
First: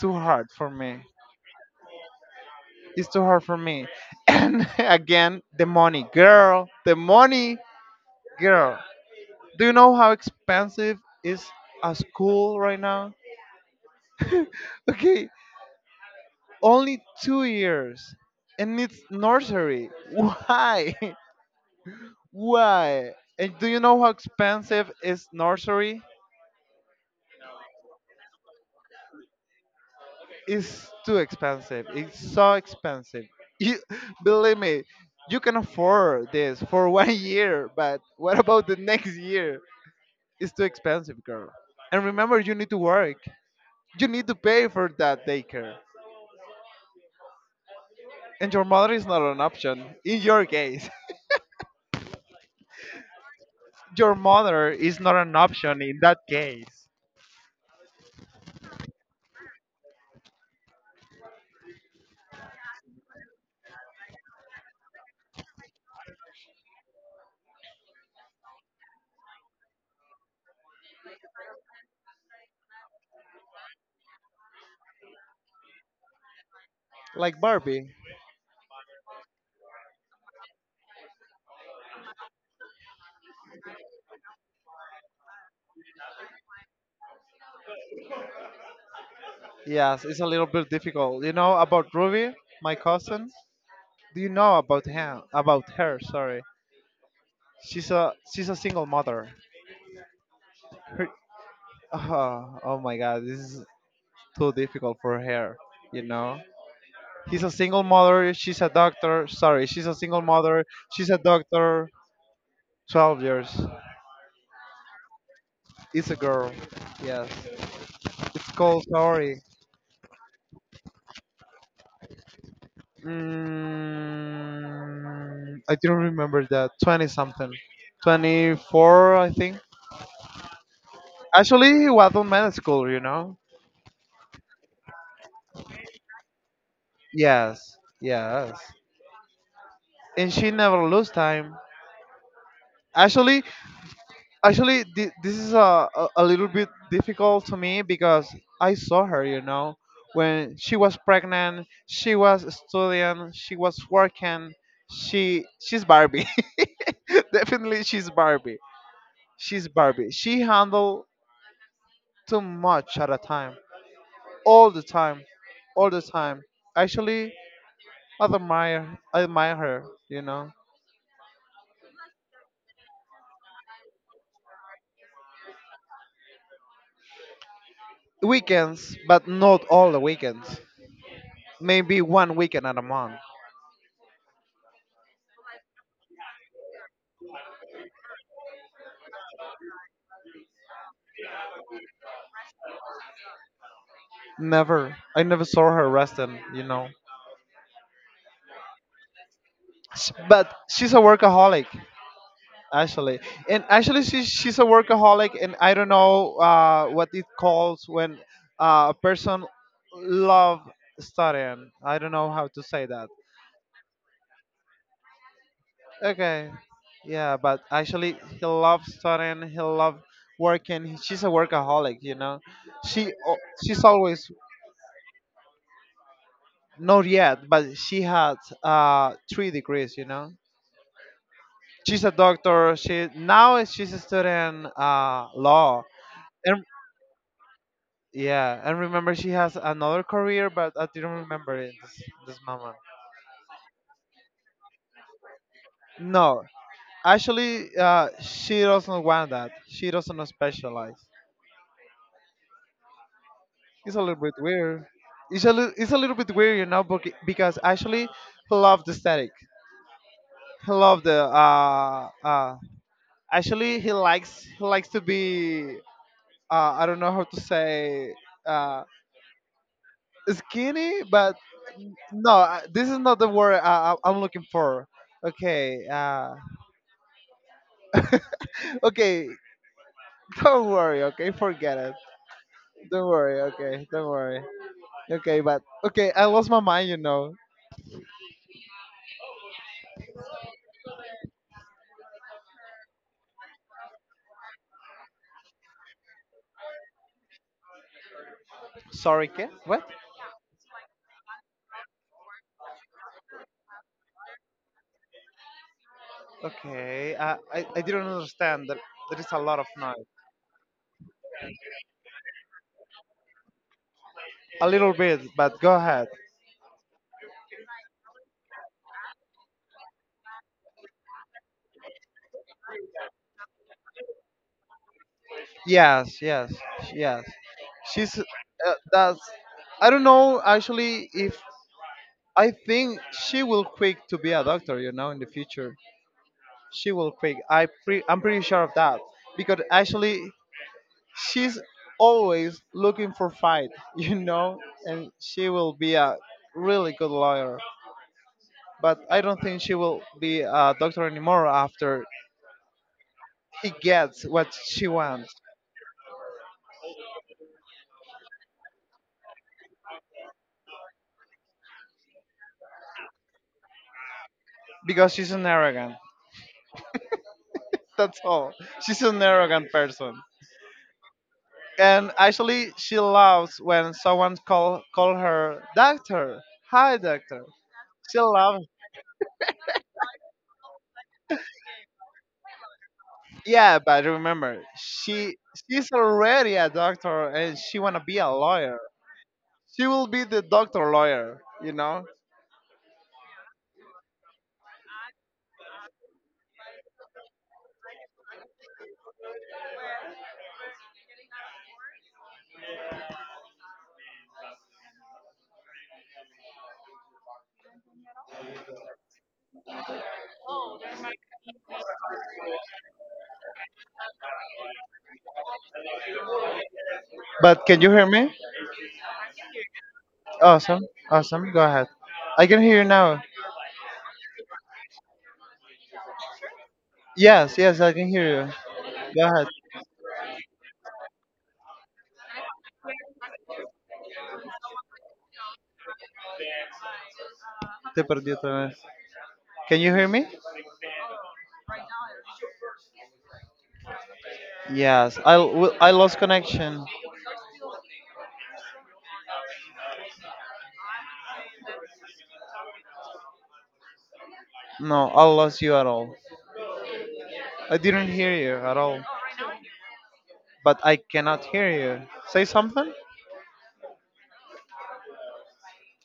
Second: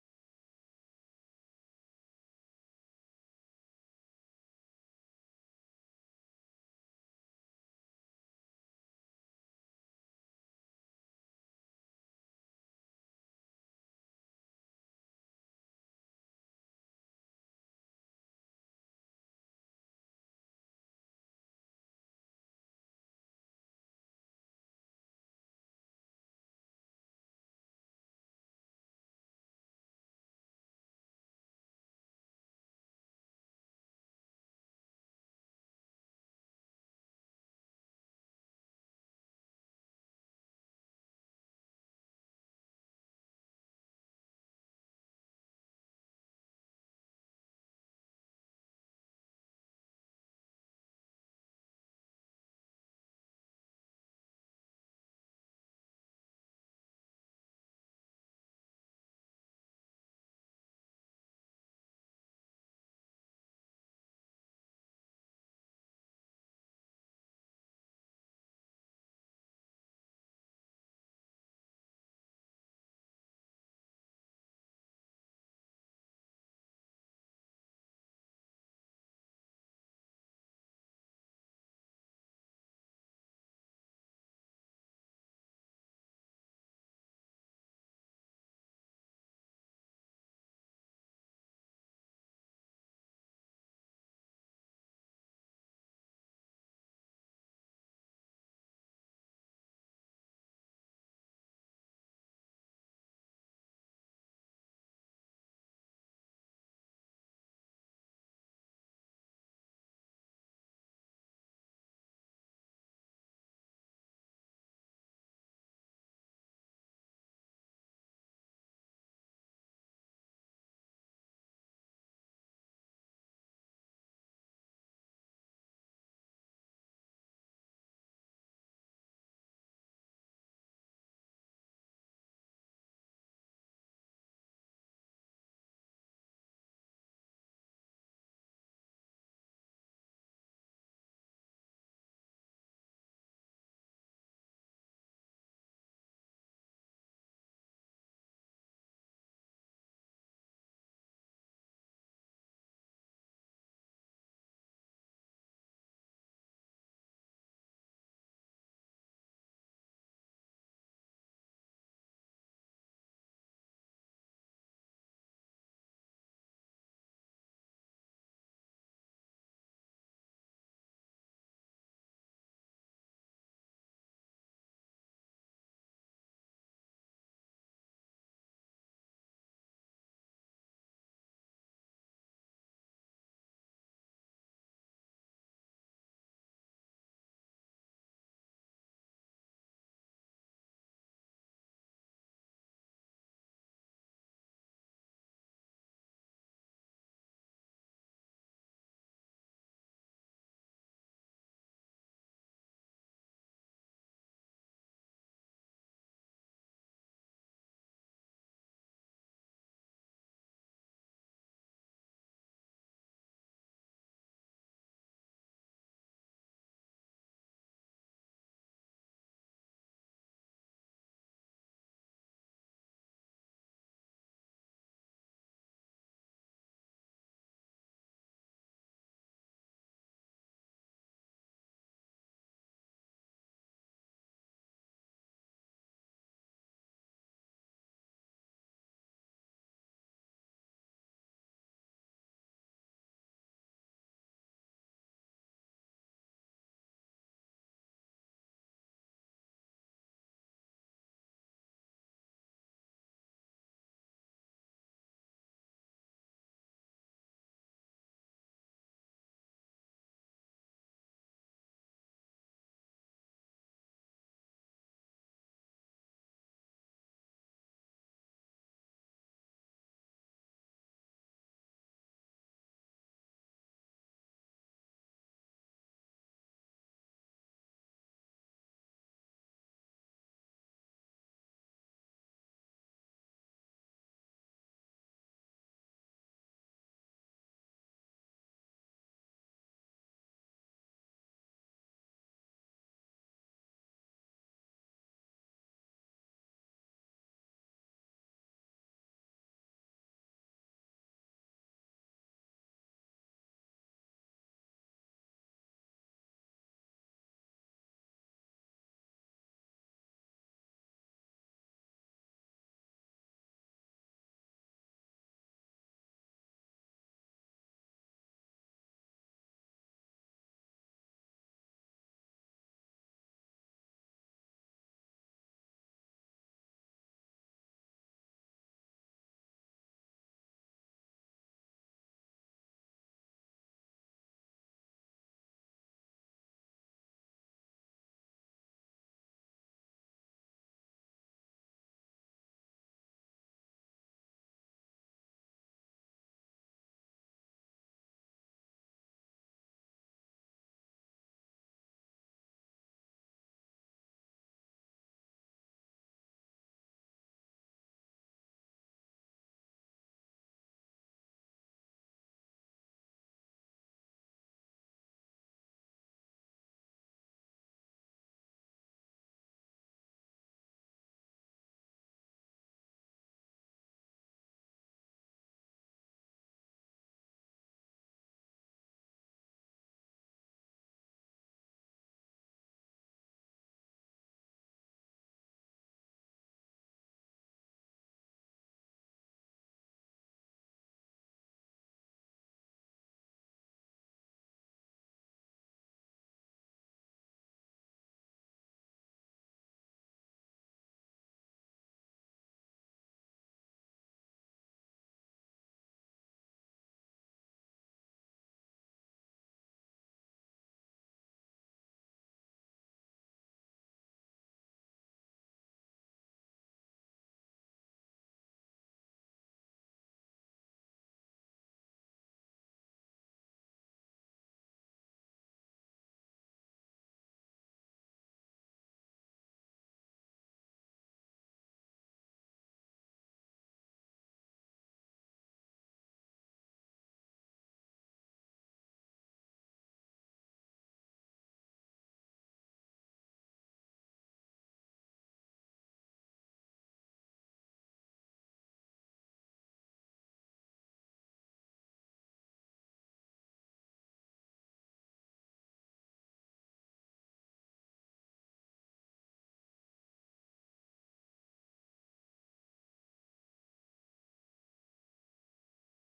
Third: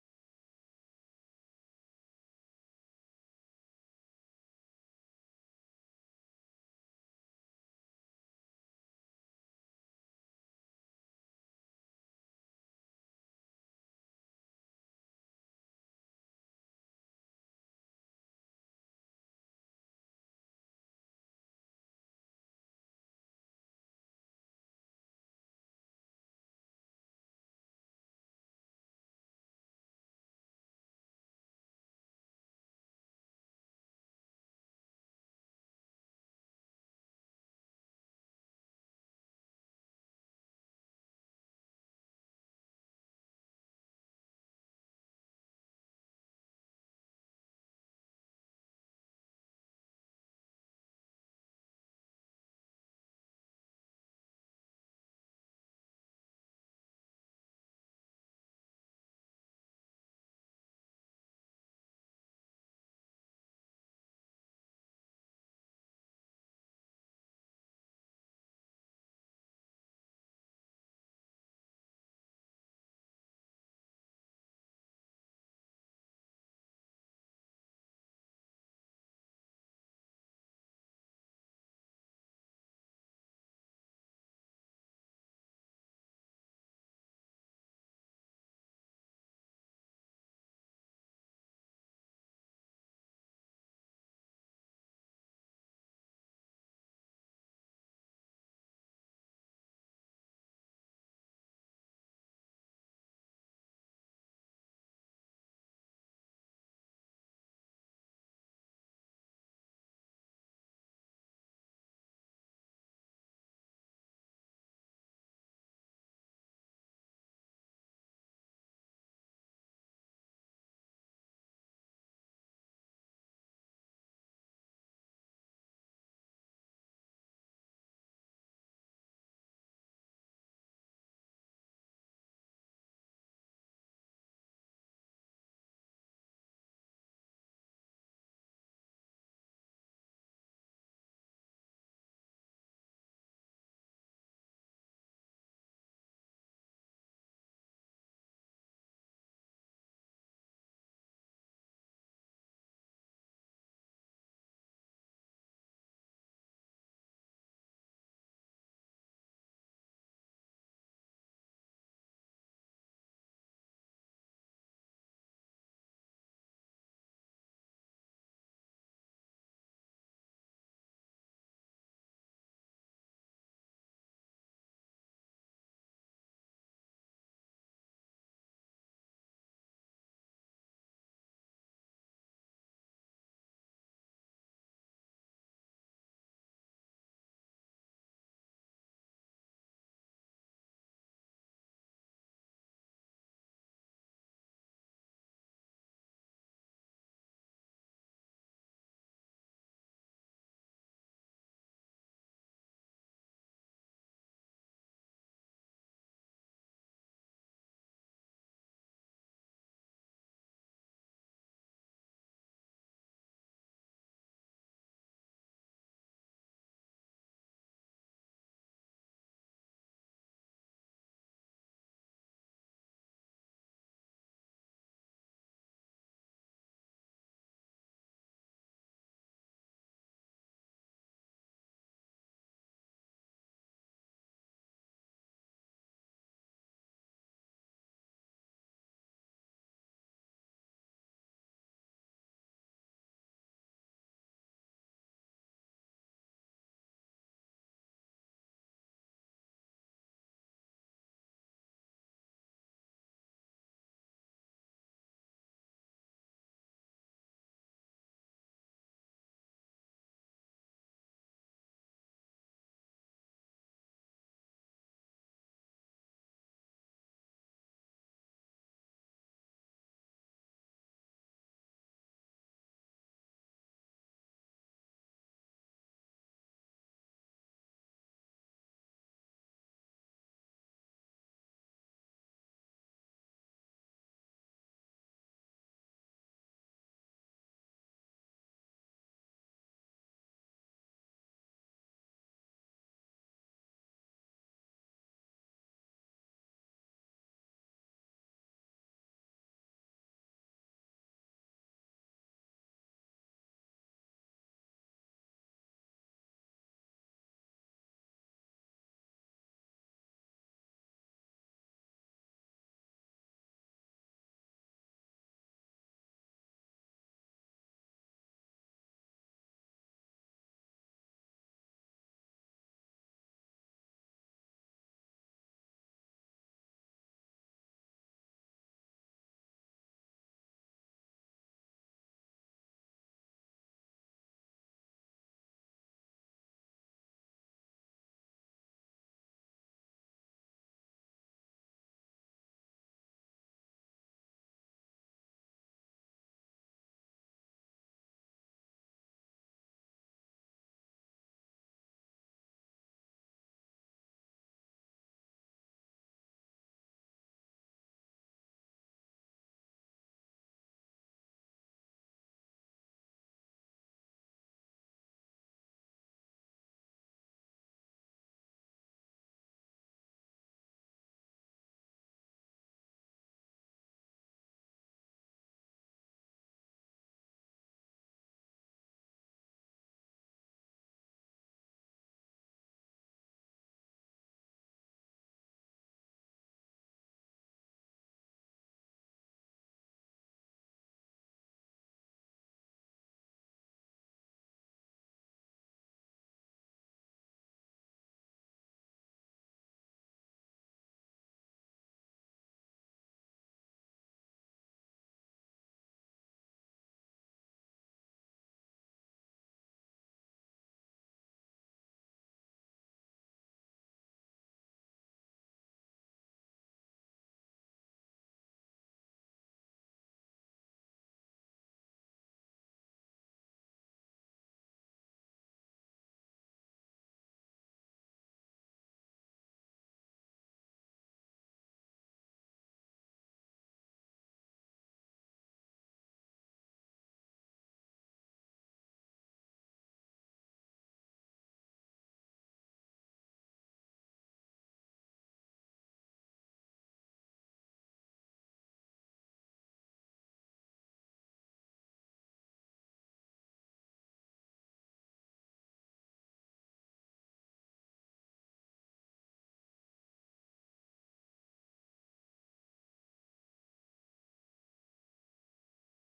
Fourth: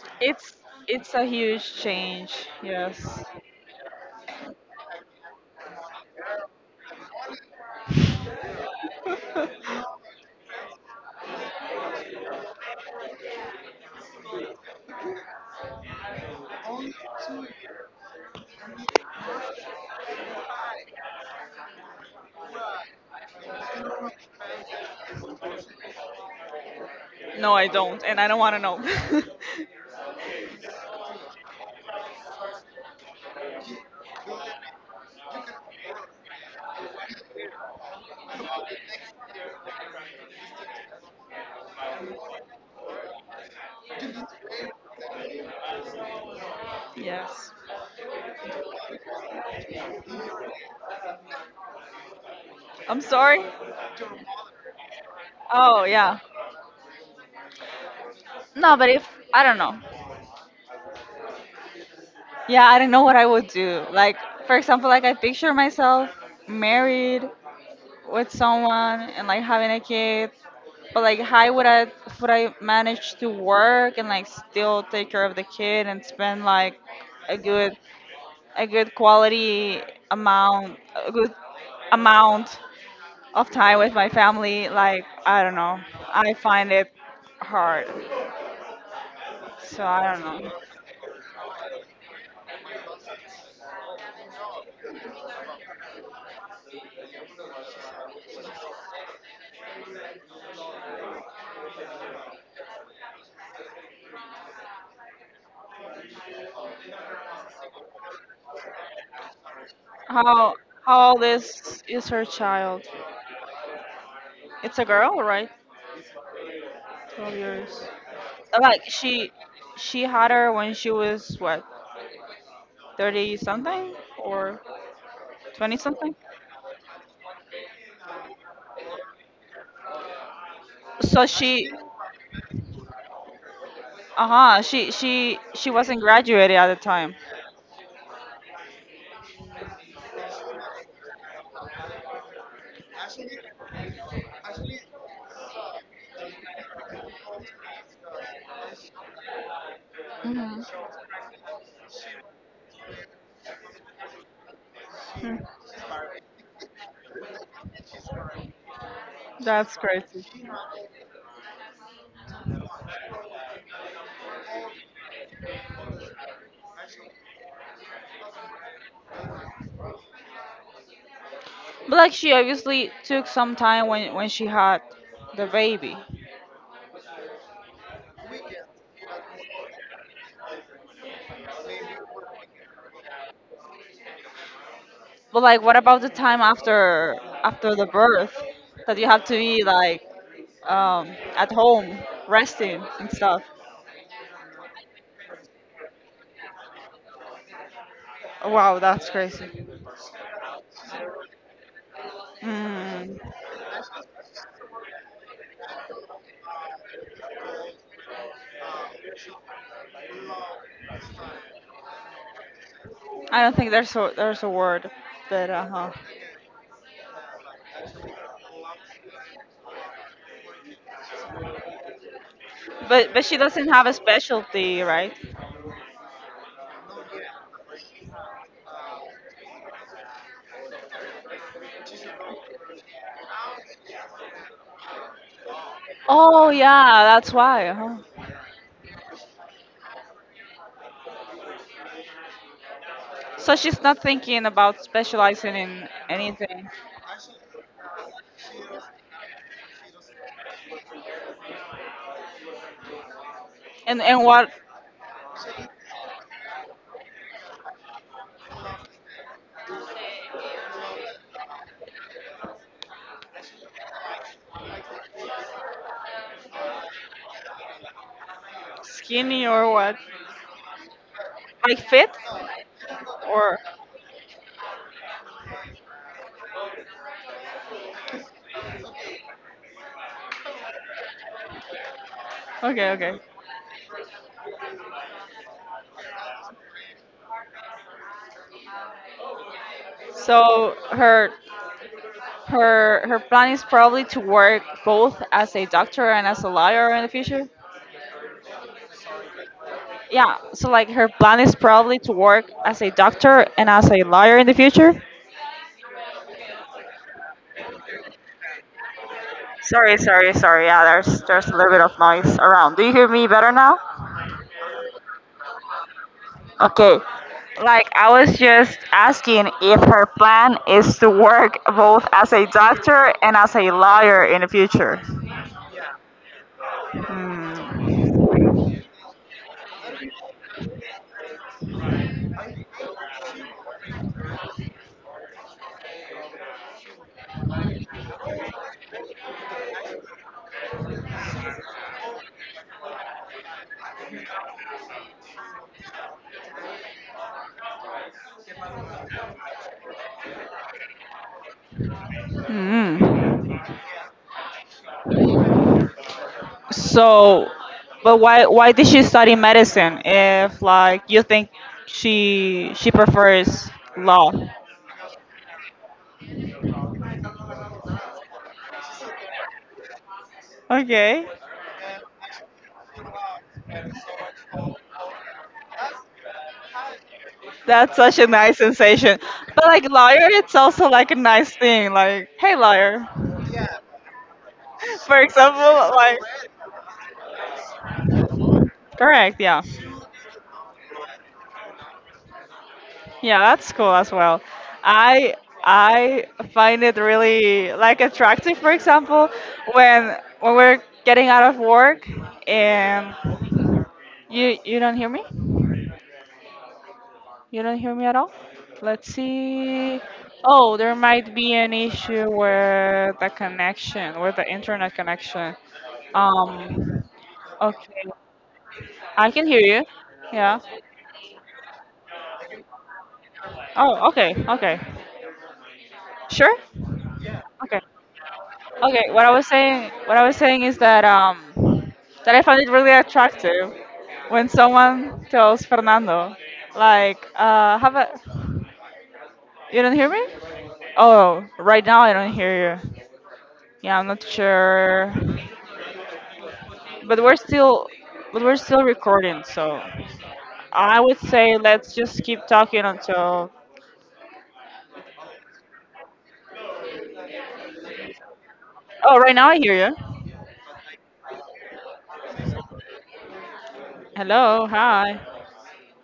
S1: too hard
S2: it's
S1: for me.
S2: a huge change.
S1: It's too
S2: Yes.
S1: hard for me. And again, the money, girl, the money, girl, do you know how expensive is a school right now? Okay, only 2 years and it's nursery, why? Why? And do you know how expensive is nursery?
S2: No, I don't, and I don't want to know.
S1: It's too expensive. It's so expensive. You believe me, you can afford this for 1 year, but what about the next year? It's too expensive, girl. And remember, you need to work. You need to pay for that daycare.
S2: Yes.
S1: And your mother is not an option in your case.
S2: I'm sorry.
S1: Your mother is not an option
S2: Oh
S1: in
S2: yeah.
S1: that case.
S2: No, but if I don't know. Yeah, I don't know what I would do. Like, for example, like I picture myself married with someone and like having a kid. But like, how would I manage to work and like still take care of the kid and spend like a
S1: Like
S2: good
S1: Barbie.
S2: a good quality amount a good amount of time with my family? Like, I don't know. I find it hard. So
S1: Yes,
S2: I
S1: it's a
S2: don't
S1: little
S2: know.
S1: bit difficult. You know about Ruby, my cousin? Do you know about him? About her, sorry. She's a single mother. Her, oh, oh my god, this is too difficult for her. You know, he's a single mother. She's a doctor. Sorry, she's a single
S2: How
S1: mother.
S2: how
S1: She's a
S2: old is
S1: doctor.
S2: is her child?
S1: 12 years.
S2: It's a girl, right?
S1: It's a girl. Yes.
S2: Twelve years.
S1: It's
S2: Like
S1: called
S2: she
S1: sorry.
S2: she had her when she was what, thirty something or
S1: I
S2: twenty
S1: don't
S2: something.
S1: remember that. 20 something. 24, I think.
S2: So she,
S1: Actually, he was on med school. You know.
S2: uh huh, she wasn't graduated at the time.
S1: Yes. Yes. And she never lose time. Actually, this is a little bit difficult to me because I saw her, you know, when
S2: Hmm.
S1: she was pregnant, she was studying, she was working. she
S2: Hmm.
S1: she's Barbie. Definitely she's Barbie, she's
S2: That's
S1: Barbie.
S2: crazy.
S1: She handled too much at a time, all the time, all the time. Actually, I admire her, you know.
S2: But like she obviously took some time when she had the baby.
S1: Weekends, but not all the weekends. Maybe one weekend at a month.
S2: But like what about the time after the birth that you have to be like at home resting and stuff?
S1: Never. I never saw her resting, you know.
S2: Wow, that's crazy.
S1: But she's a workaholic,
S2: Mm,
S1: actually. And actually, she's a workaholic, and I don't know what it calls when a person love studying. I don't know how to say that.
S2: I don't think there's a word, but uh huh.
S1: Okay. Yeah, but actually, he loves studying. He loves working. She's a workaholic, you know. She
S2: But she
S1: al-
S2: doesn't
S1: she's
S2: have a
S1: always
S2: specialty, right?
S1: not yet, but she had 3 degrees, you know. She's a doctor. She now she's studying law.
S2: Oh
S1: And
S2: yeah, that's why. Huh?
S1: yeah, and remember, she has another career, but I didn't remember it this, this moment.
S2: So she's not thinking about specializing in
S1: No,
S2: anything.
S1: actually, she doesn't want that. She doesn't specialize. It's a
S2: And
S1: little
S2: and
S1: bit
S2: what,
S1: weird. It's a little bit weird, you know, because actually he loves the static. He loves the Actually, he likes to be, uh, I don't know how to say, uh,
S2: skinny or what?
S1: skinny, but
S2: Like fit
S1: no, this is not the word
S2: or
S1: I'm looking for. Okay. Okay. Don't worry. Okay, forget it.
S2: okay
S1: Don't
S2: okay.
S1: worry. Okay, don't worry. Okay, but okay, I lost my mind. You know.
S2: So her plan is probably to work both as a doctor and as a lawyer in the future.
S1: Sorry, kid. What?
S2: Yeah. So like her plan is probably to work as a doctor and as a lawyer in the future.
S1: Okay. I didn't understand that. There is a lot of
S2: Sorry,
S1: noise.
S2: sorry, sorry. Yeah, there's a little bit of noise around. Do you hear me better now?
S1: A little bit, but go ahead.
S2: Okay. Like I was just asking if her plan is to work both as a doctor and as a lawyer in the future.
S1: Yes, yes, yes. She's, that's. I don't know actually if I think she will quick to be a doctor. You know, in the future. She will quit. I'm pretty sure of that, because actually she's always looking for fight, you know, and she will be a really good lawyer. But I don't think she will be a doctor anymore after
S2: Mm.
S1: he gets what she wants,
S2: So, but why did she study medicine if like you think she prefers law?
S1: because she's an arrogant. That's all. She's an arrogant person.
S2: Okay,
S1: And actually, she loves when someone call her doctor. Hi, doctor.
S2: that's such
S1: She
S2: a nice
S1: loves.
S2: sensation. But like lawyer, it's also like a nice thing. Like, hey, lawyer.
S1: Yeah, but remember,
S2: For
S1: she
S2: example,
S1: she's
S2: like
S1: already a doctor and she wanna be a lawyer.
S2: correct,
S1: She will be the doctor lawyer, you know.
S2: yeah, that's cool as well. I I find it really like attractive. For example, when we're getting out of work and you don't hear me, you don't hear me at all. Let's see. Oh, there might be an issue with the connection, with the internet connection. Um,
S1: But can you
S2: okay,
S1: hear me?
S2: I can hear you. Yeah.
S1: Awesome, awesome. Go ahead. I can hear you now.
S2: Oh, okay. Sure.
S1: Yes,
S2: Okay.
S1: yes, I can hear you.
S2: Okay,
S1: Go ahead.
S2: what I was saying is that that I found it really attractive when someone tells Fernando, like, have
S1: Te
S2: a,
S1: perdí otra vez. Can
S2: you don't
S1: you
S2: hear
S1: hear
S2: me?
S1: me?
S2: Oh, right now I don't hear you. Yeah, I'm not sure,
S1: Yes, I lost connection.
S2: but we're still recording, so I would say let's just keep talking until.
S1: No, I lost you at all. I didn't hear you at all.
S2: Oh, right now I hear you.
S1: But I cannot hear you. Say something.
S2: Hello, hi.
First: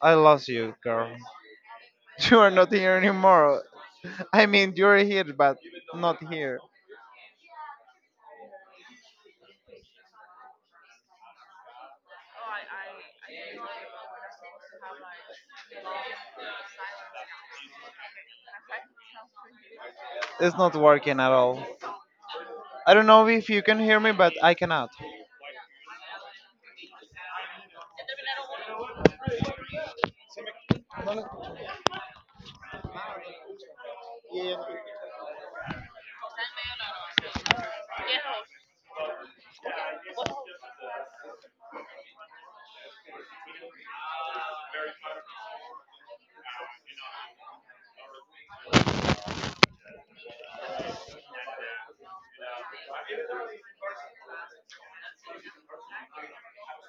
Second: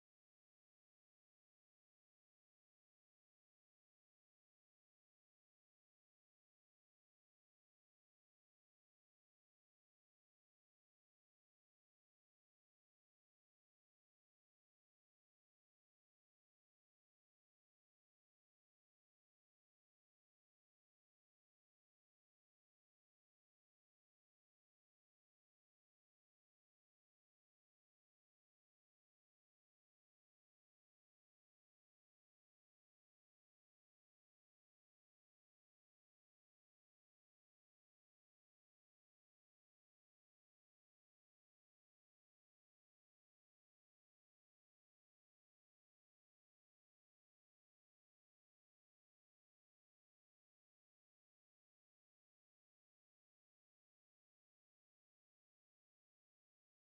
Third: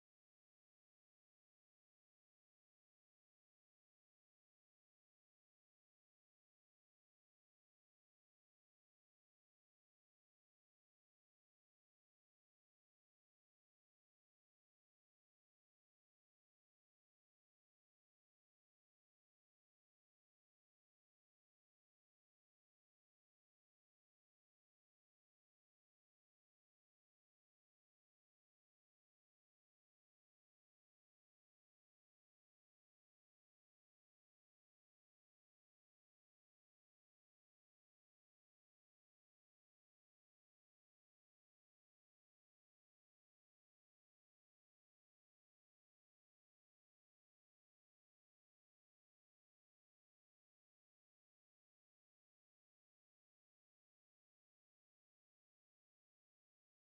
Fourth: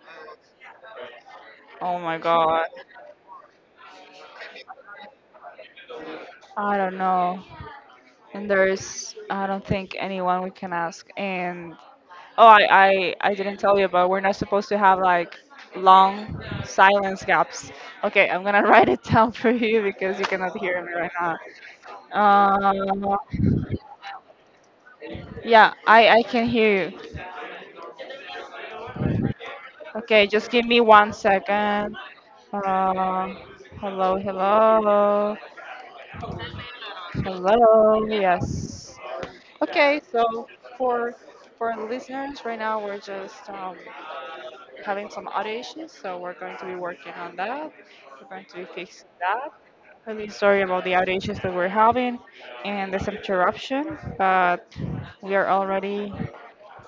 S1: I lost you, girl.
S2: Oh my
S1: You are
S2: God.
S1: not here anymore. I mean, you're here, but not here.
S2: I don't know. And there is, I don't think anyone we can ask. And oh, I didn't tell you, but we're not supposed to have like long silence gaps. Okay, I'm gonna write it down for you because you cannot
S1: It's not
S2: hear me right
S1: working at
S2: now.
S1: all. I don't
S2: Uh,
S1: know if you can hear me, but I cannot.
S2: yeah, I can hear you. Okay, just give me one second. Uh, hello, hello. Yes. Okay, so for for listeners, right now we're just having some audio issues, so we're going to be working on that. We're going to be fixing that. Really sorry about the outages that we're having and this interruption, but we are already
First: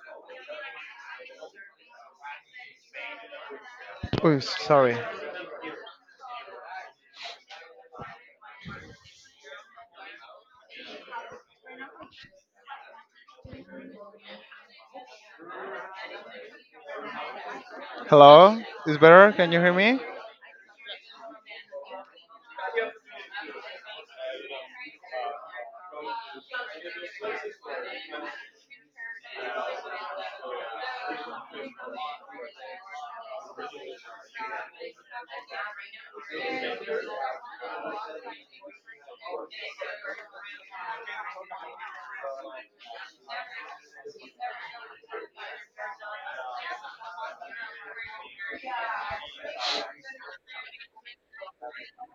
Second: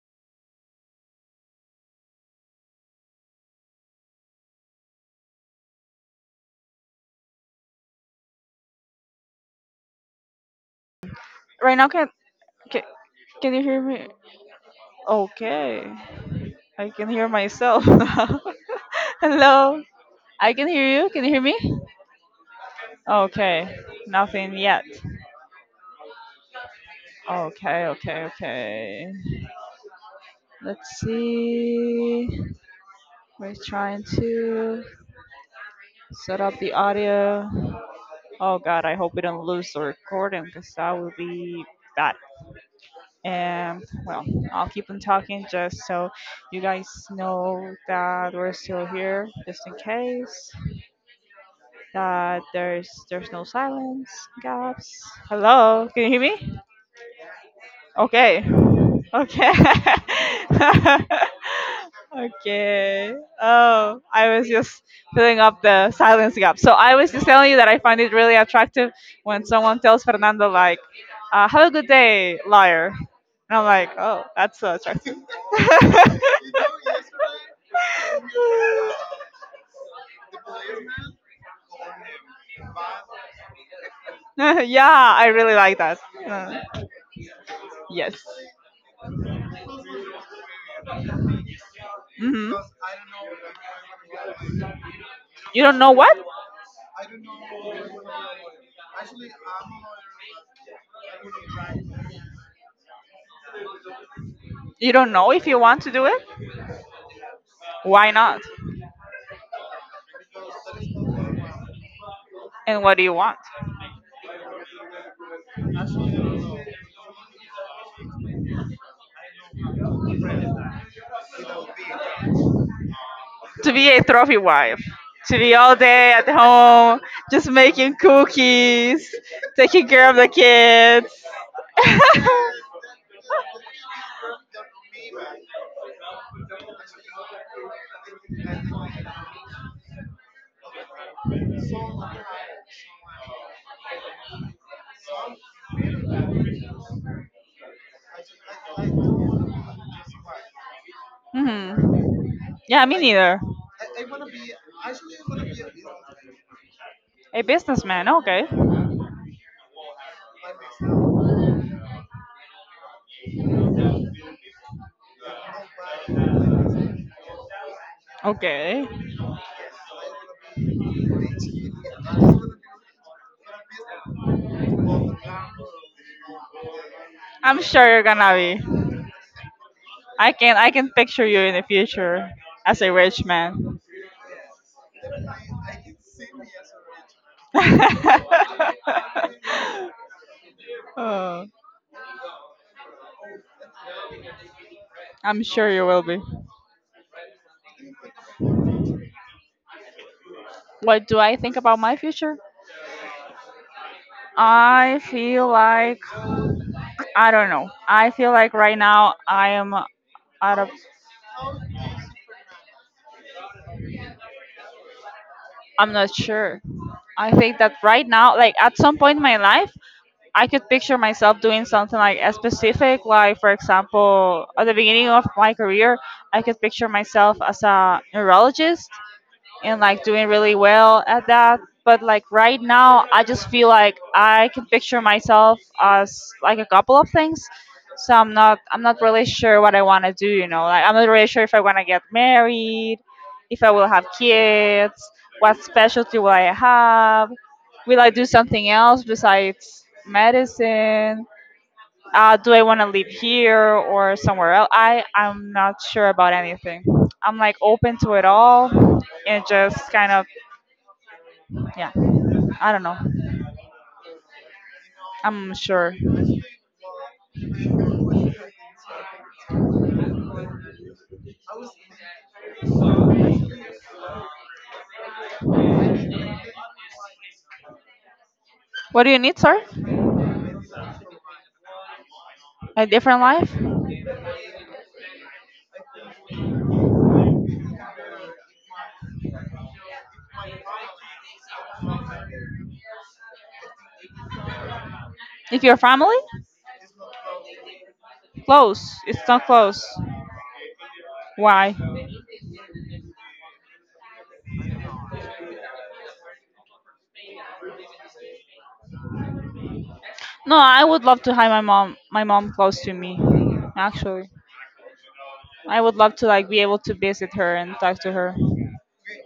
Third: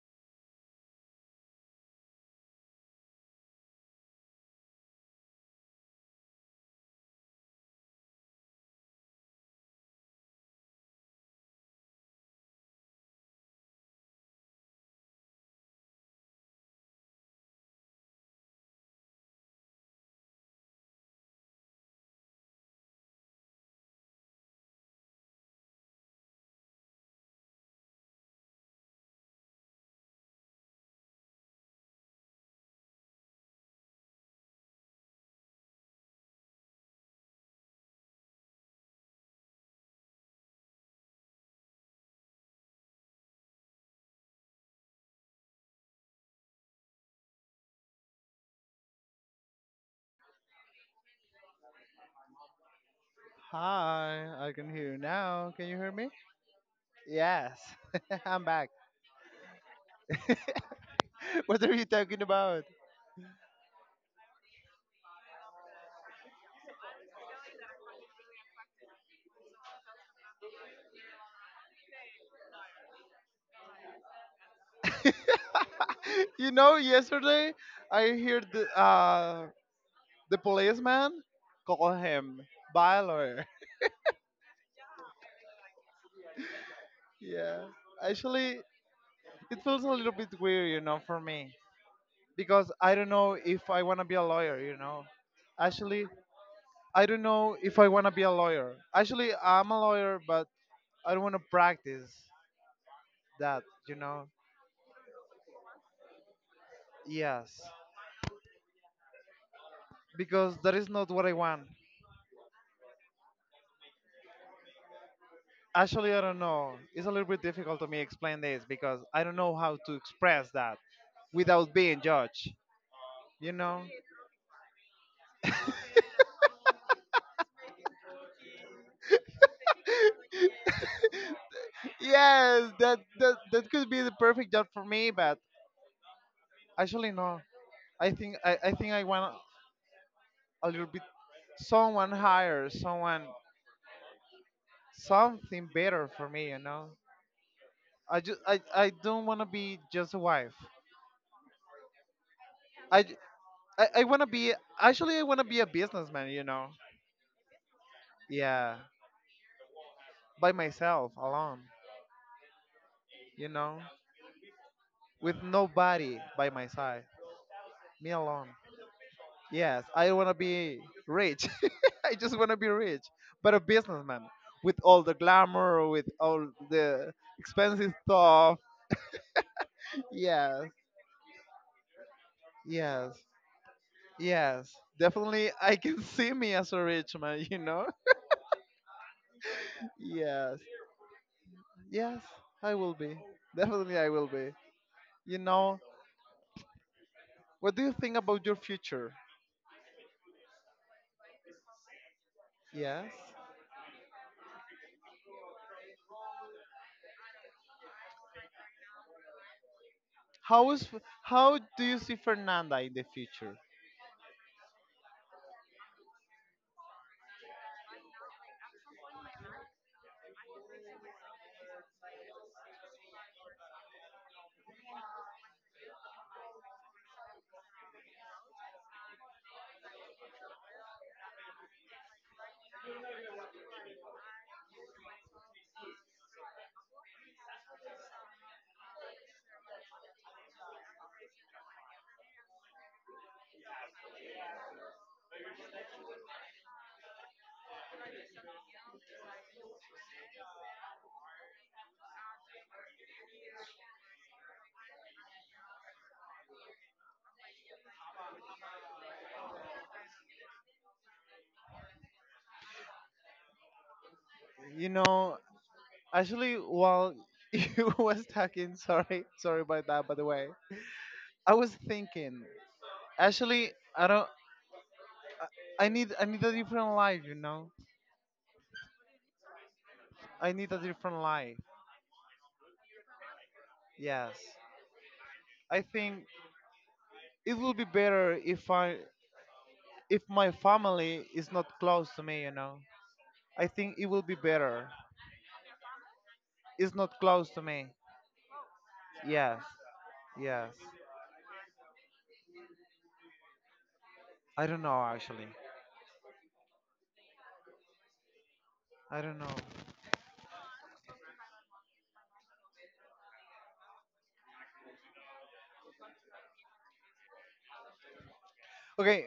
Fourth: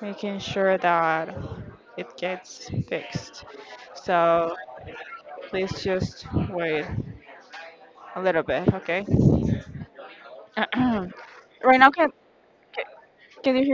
S2: making sure that it gets fixed.
S1: Oh,
S2: So
S1: sorry.
S2: please just wait a little bit, okay?
S3: Right
S2: Right
S3: now,
S2: now,
S3: can can, can you
S2: can
S3: hear me? Okay, I can hear myself now.
S1: Hello? Is better? Can you hear
S3: Hello,
S1: me?
S3: I can hear you. Can you hear me? Okay, nothing yet. Okay. Let's see. We're trying to set up the audio. Oh god, I hope we don't lose the recording because that would be bad. And well, I'll keep on talking just so you guys know that we're still here, just in case, that there's no silence
S4: Hi, I can hear
S3: gaps.
S4: you now. Can you
S3: Hello,
S4: hear
S3: can
S4: me?
S3: you hear me?
S4: Yes,
S3: Okay,
S4: I'm back.
S3: okay,
S4: What are you talking about?
S3: okay. Oh, I was just filling up the silence gap. So I was just telling you that I find it really attractive when someone tells Fernando "Have a good day, liar," and I'm like, "Oh, that's so attractive."
S4: Yesterday I heard the policeman call him Baylor.
S3: Yeah, I really like that. Uh,
S4: Yeah,
S3: yes.
S4: actually, it feels a little bit weird, for me
S3: Mm-hmm.
S4: because I don't know if I want to be a lawyer,
S3: You don't know
S4: Actually,
S3: what?
S4: I don't know if I want to be a lawyer. Actually, I'm a lawyer, but I don't want to practice that, you know.
S3: You don't know if you want to do it?
S4: Yes,
S3: Why not?
S4: because that is not what I want.
S3: And what do you want?
S4: Actually, I don't know. It's a little bit difficult to me explain this because I don't know how to express that without being judged. You
S3: To
S4: know?
S3: be a trophy wife. To be all day at home, just making cookies, taking care of the kids.
S4: Yes, that could be the perfect job for me, but actually no. I think I want a little bit someone higher, someone something better for me. You know? I don't want to be just a wife.
S3: Hmm. Yeah, me
S4: I j-
S3: neither.
S4: I want to be, actually I want to be a businessman. You know?
S3: A businessman, okay.
S4: Yeah, by myself alone, you know, with nobody by my side, me alone.
S3: Okay.
S4: Yes, I want to be rich. I just want to be rich, but a businessman with all the glamour, with all the
S3: I'm sure
S4: expensive
S3: you're gonna
S4: stuff.
S3: be. I can
S4: Yes,
S3: I can picture you in the future as a
S4: yes,
S3: rich man.
S4: yes. Definitely, I can see me as a rich man, you know? Yes,
S3: Oh,
S4: yes, I will be. Definitely, I will be. You
S3: I'm sure
S4: know,
S3: you will be.
S4: what do you think about your future?
S3: What do I think about my future?
S4: Yes.
S3: I feel like I don't know. I feel like right now I am out
S4: How
S3: of—
S4: is how do you see Fernanda in the future?
S3: I'm not sure. I think that right now, like, at some point in my life I could picture myself doing something like a specific, like, for example, at the beginning of my career I could picture myself as a neurologist and like doing really well at that. But like right now, I just feel like I can picture myself as like a couple of things. So I'm not really sure what I want to do. You know, like I'm not really sure if I want to get married, if I will have kids, what specialty will I have, will I do something else besides medicine? Do I want to live here or somewhere else? I'm not sure about anything. I'm like open to it all, and just kind of yeah. I don't know.
S4: You know,
S3: I'm sure.
S4: actually, while you was talking, sorry, sorry about that. By the way, I was thinking. Actually, I don't. I need. I need a different life. You know,
S3: What do you need, sir?
S4: I need a different life.
S3: A different life?
S4: Yes, I think it will be better if my family is not close to me. You know, I think it will be better.
S3: If your family?
S4: It's not close to me.
S3: Close. It's not
S4: Yes,
S3: close.
S4: yes.
S3: Why?
S4: I don't know actually. I don't know.
S3: No, I would love to have my mom close to me. Actually, I would love to like be able to visit her and talk to her.
S4: Okay,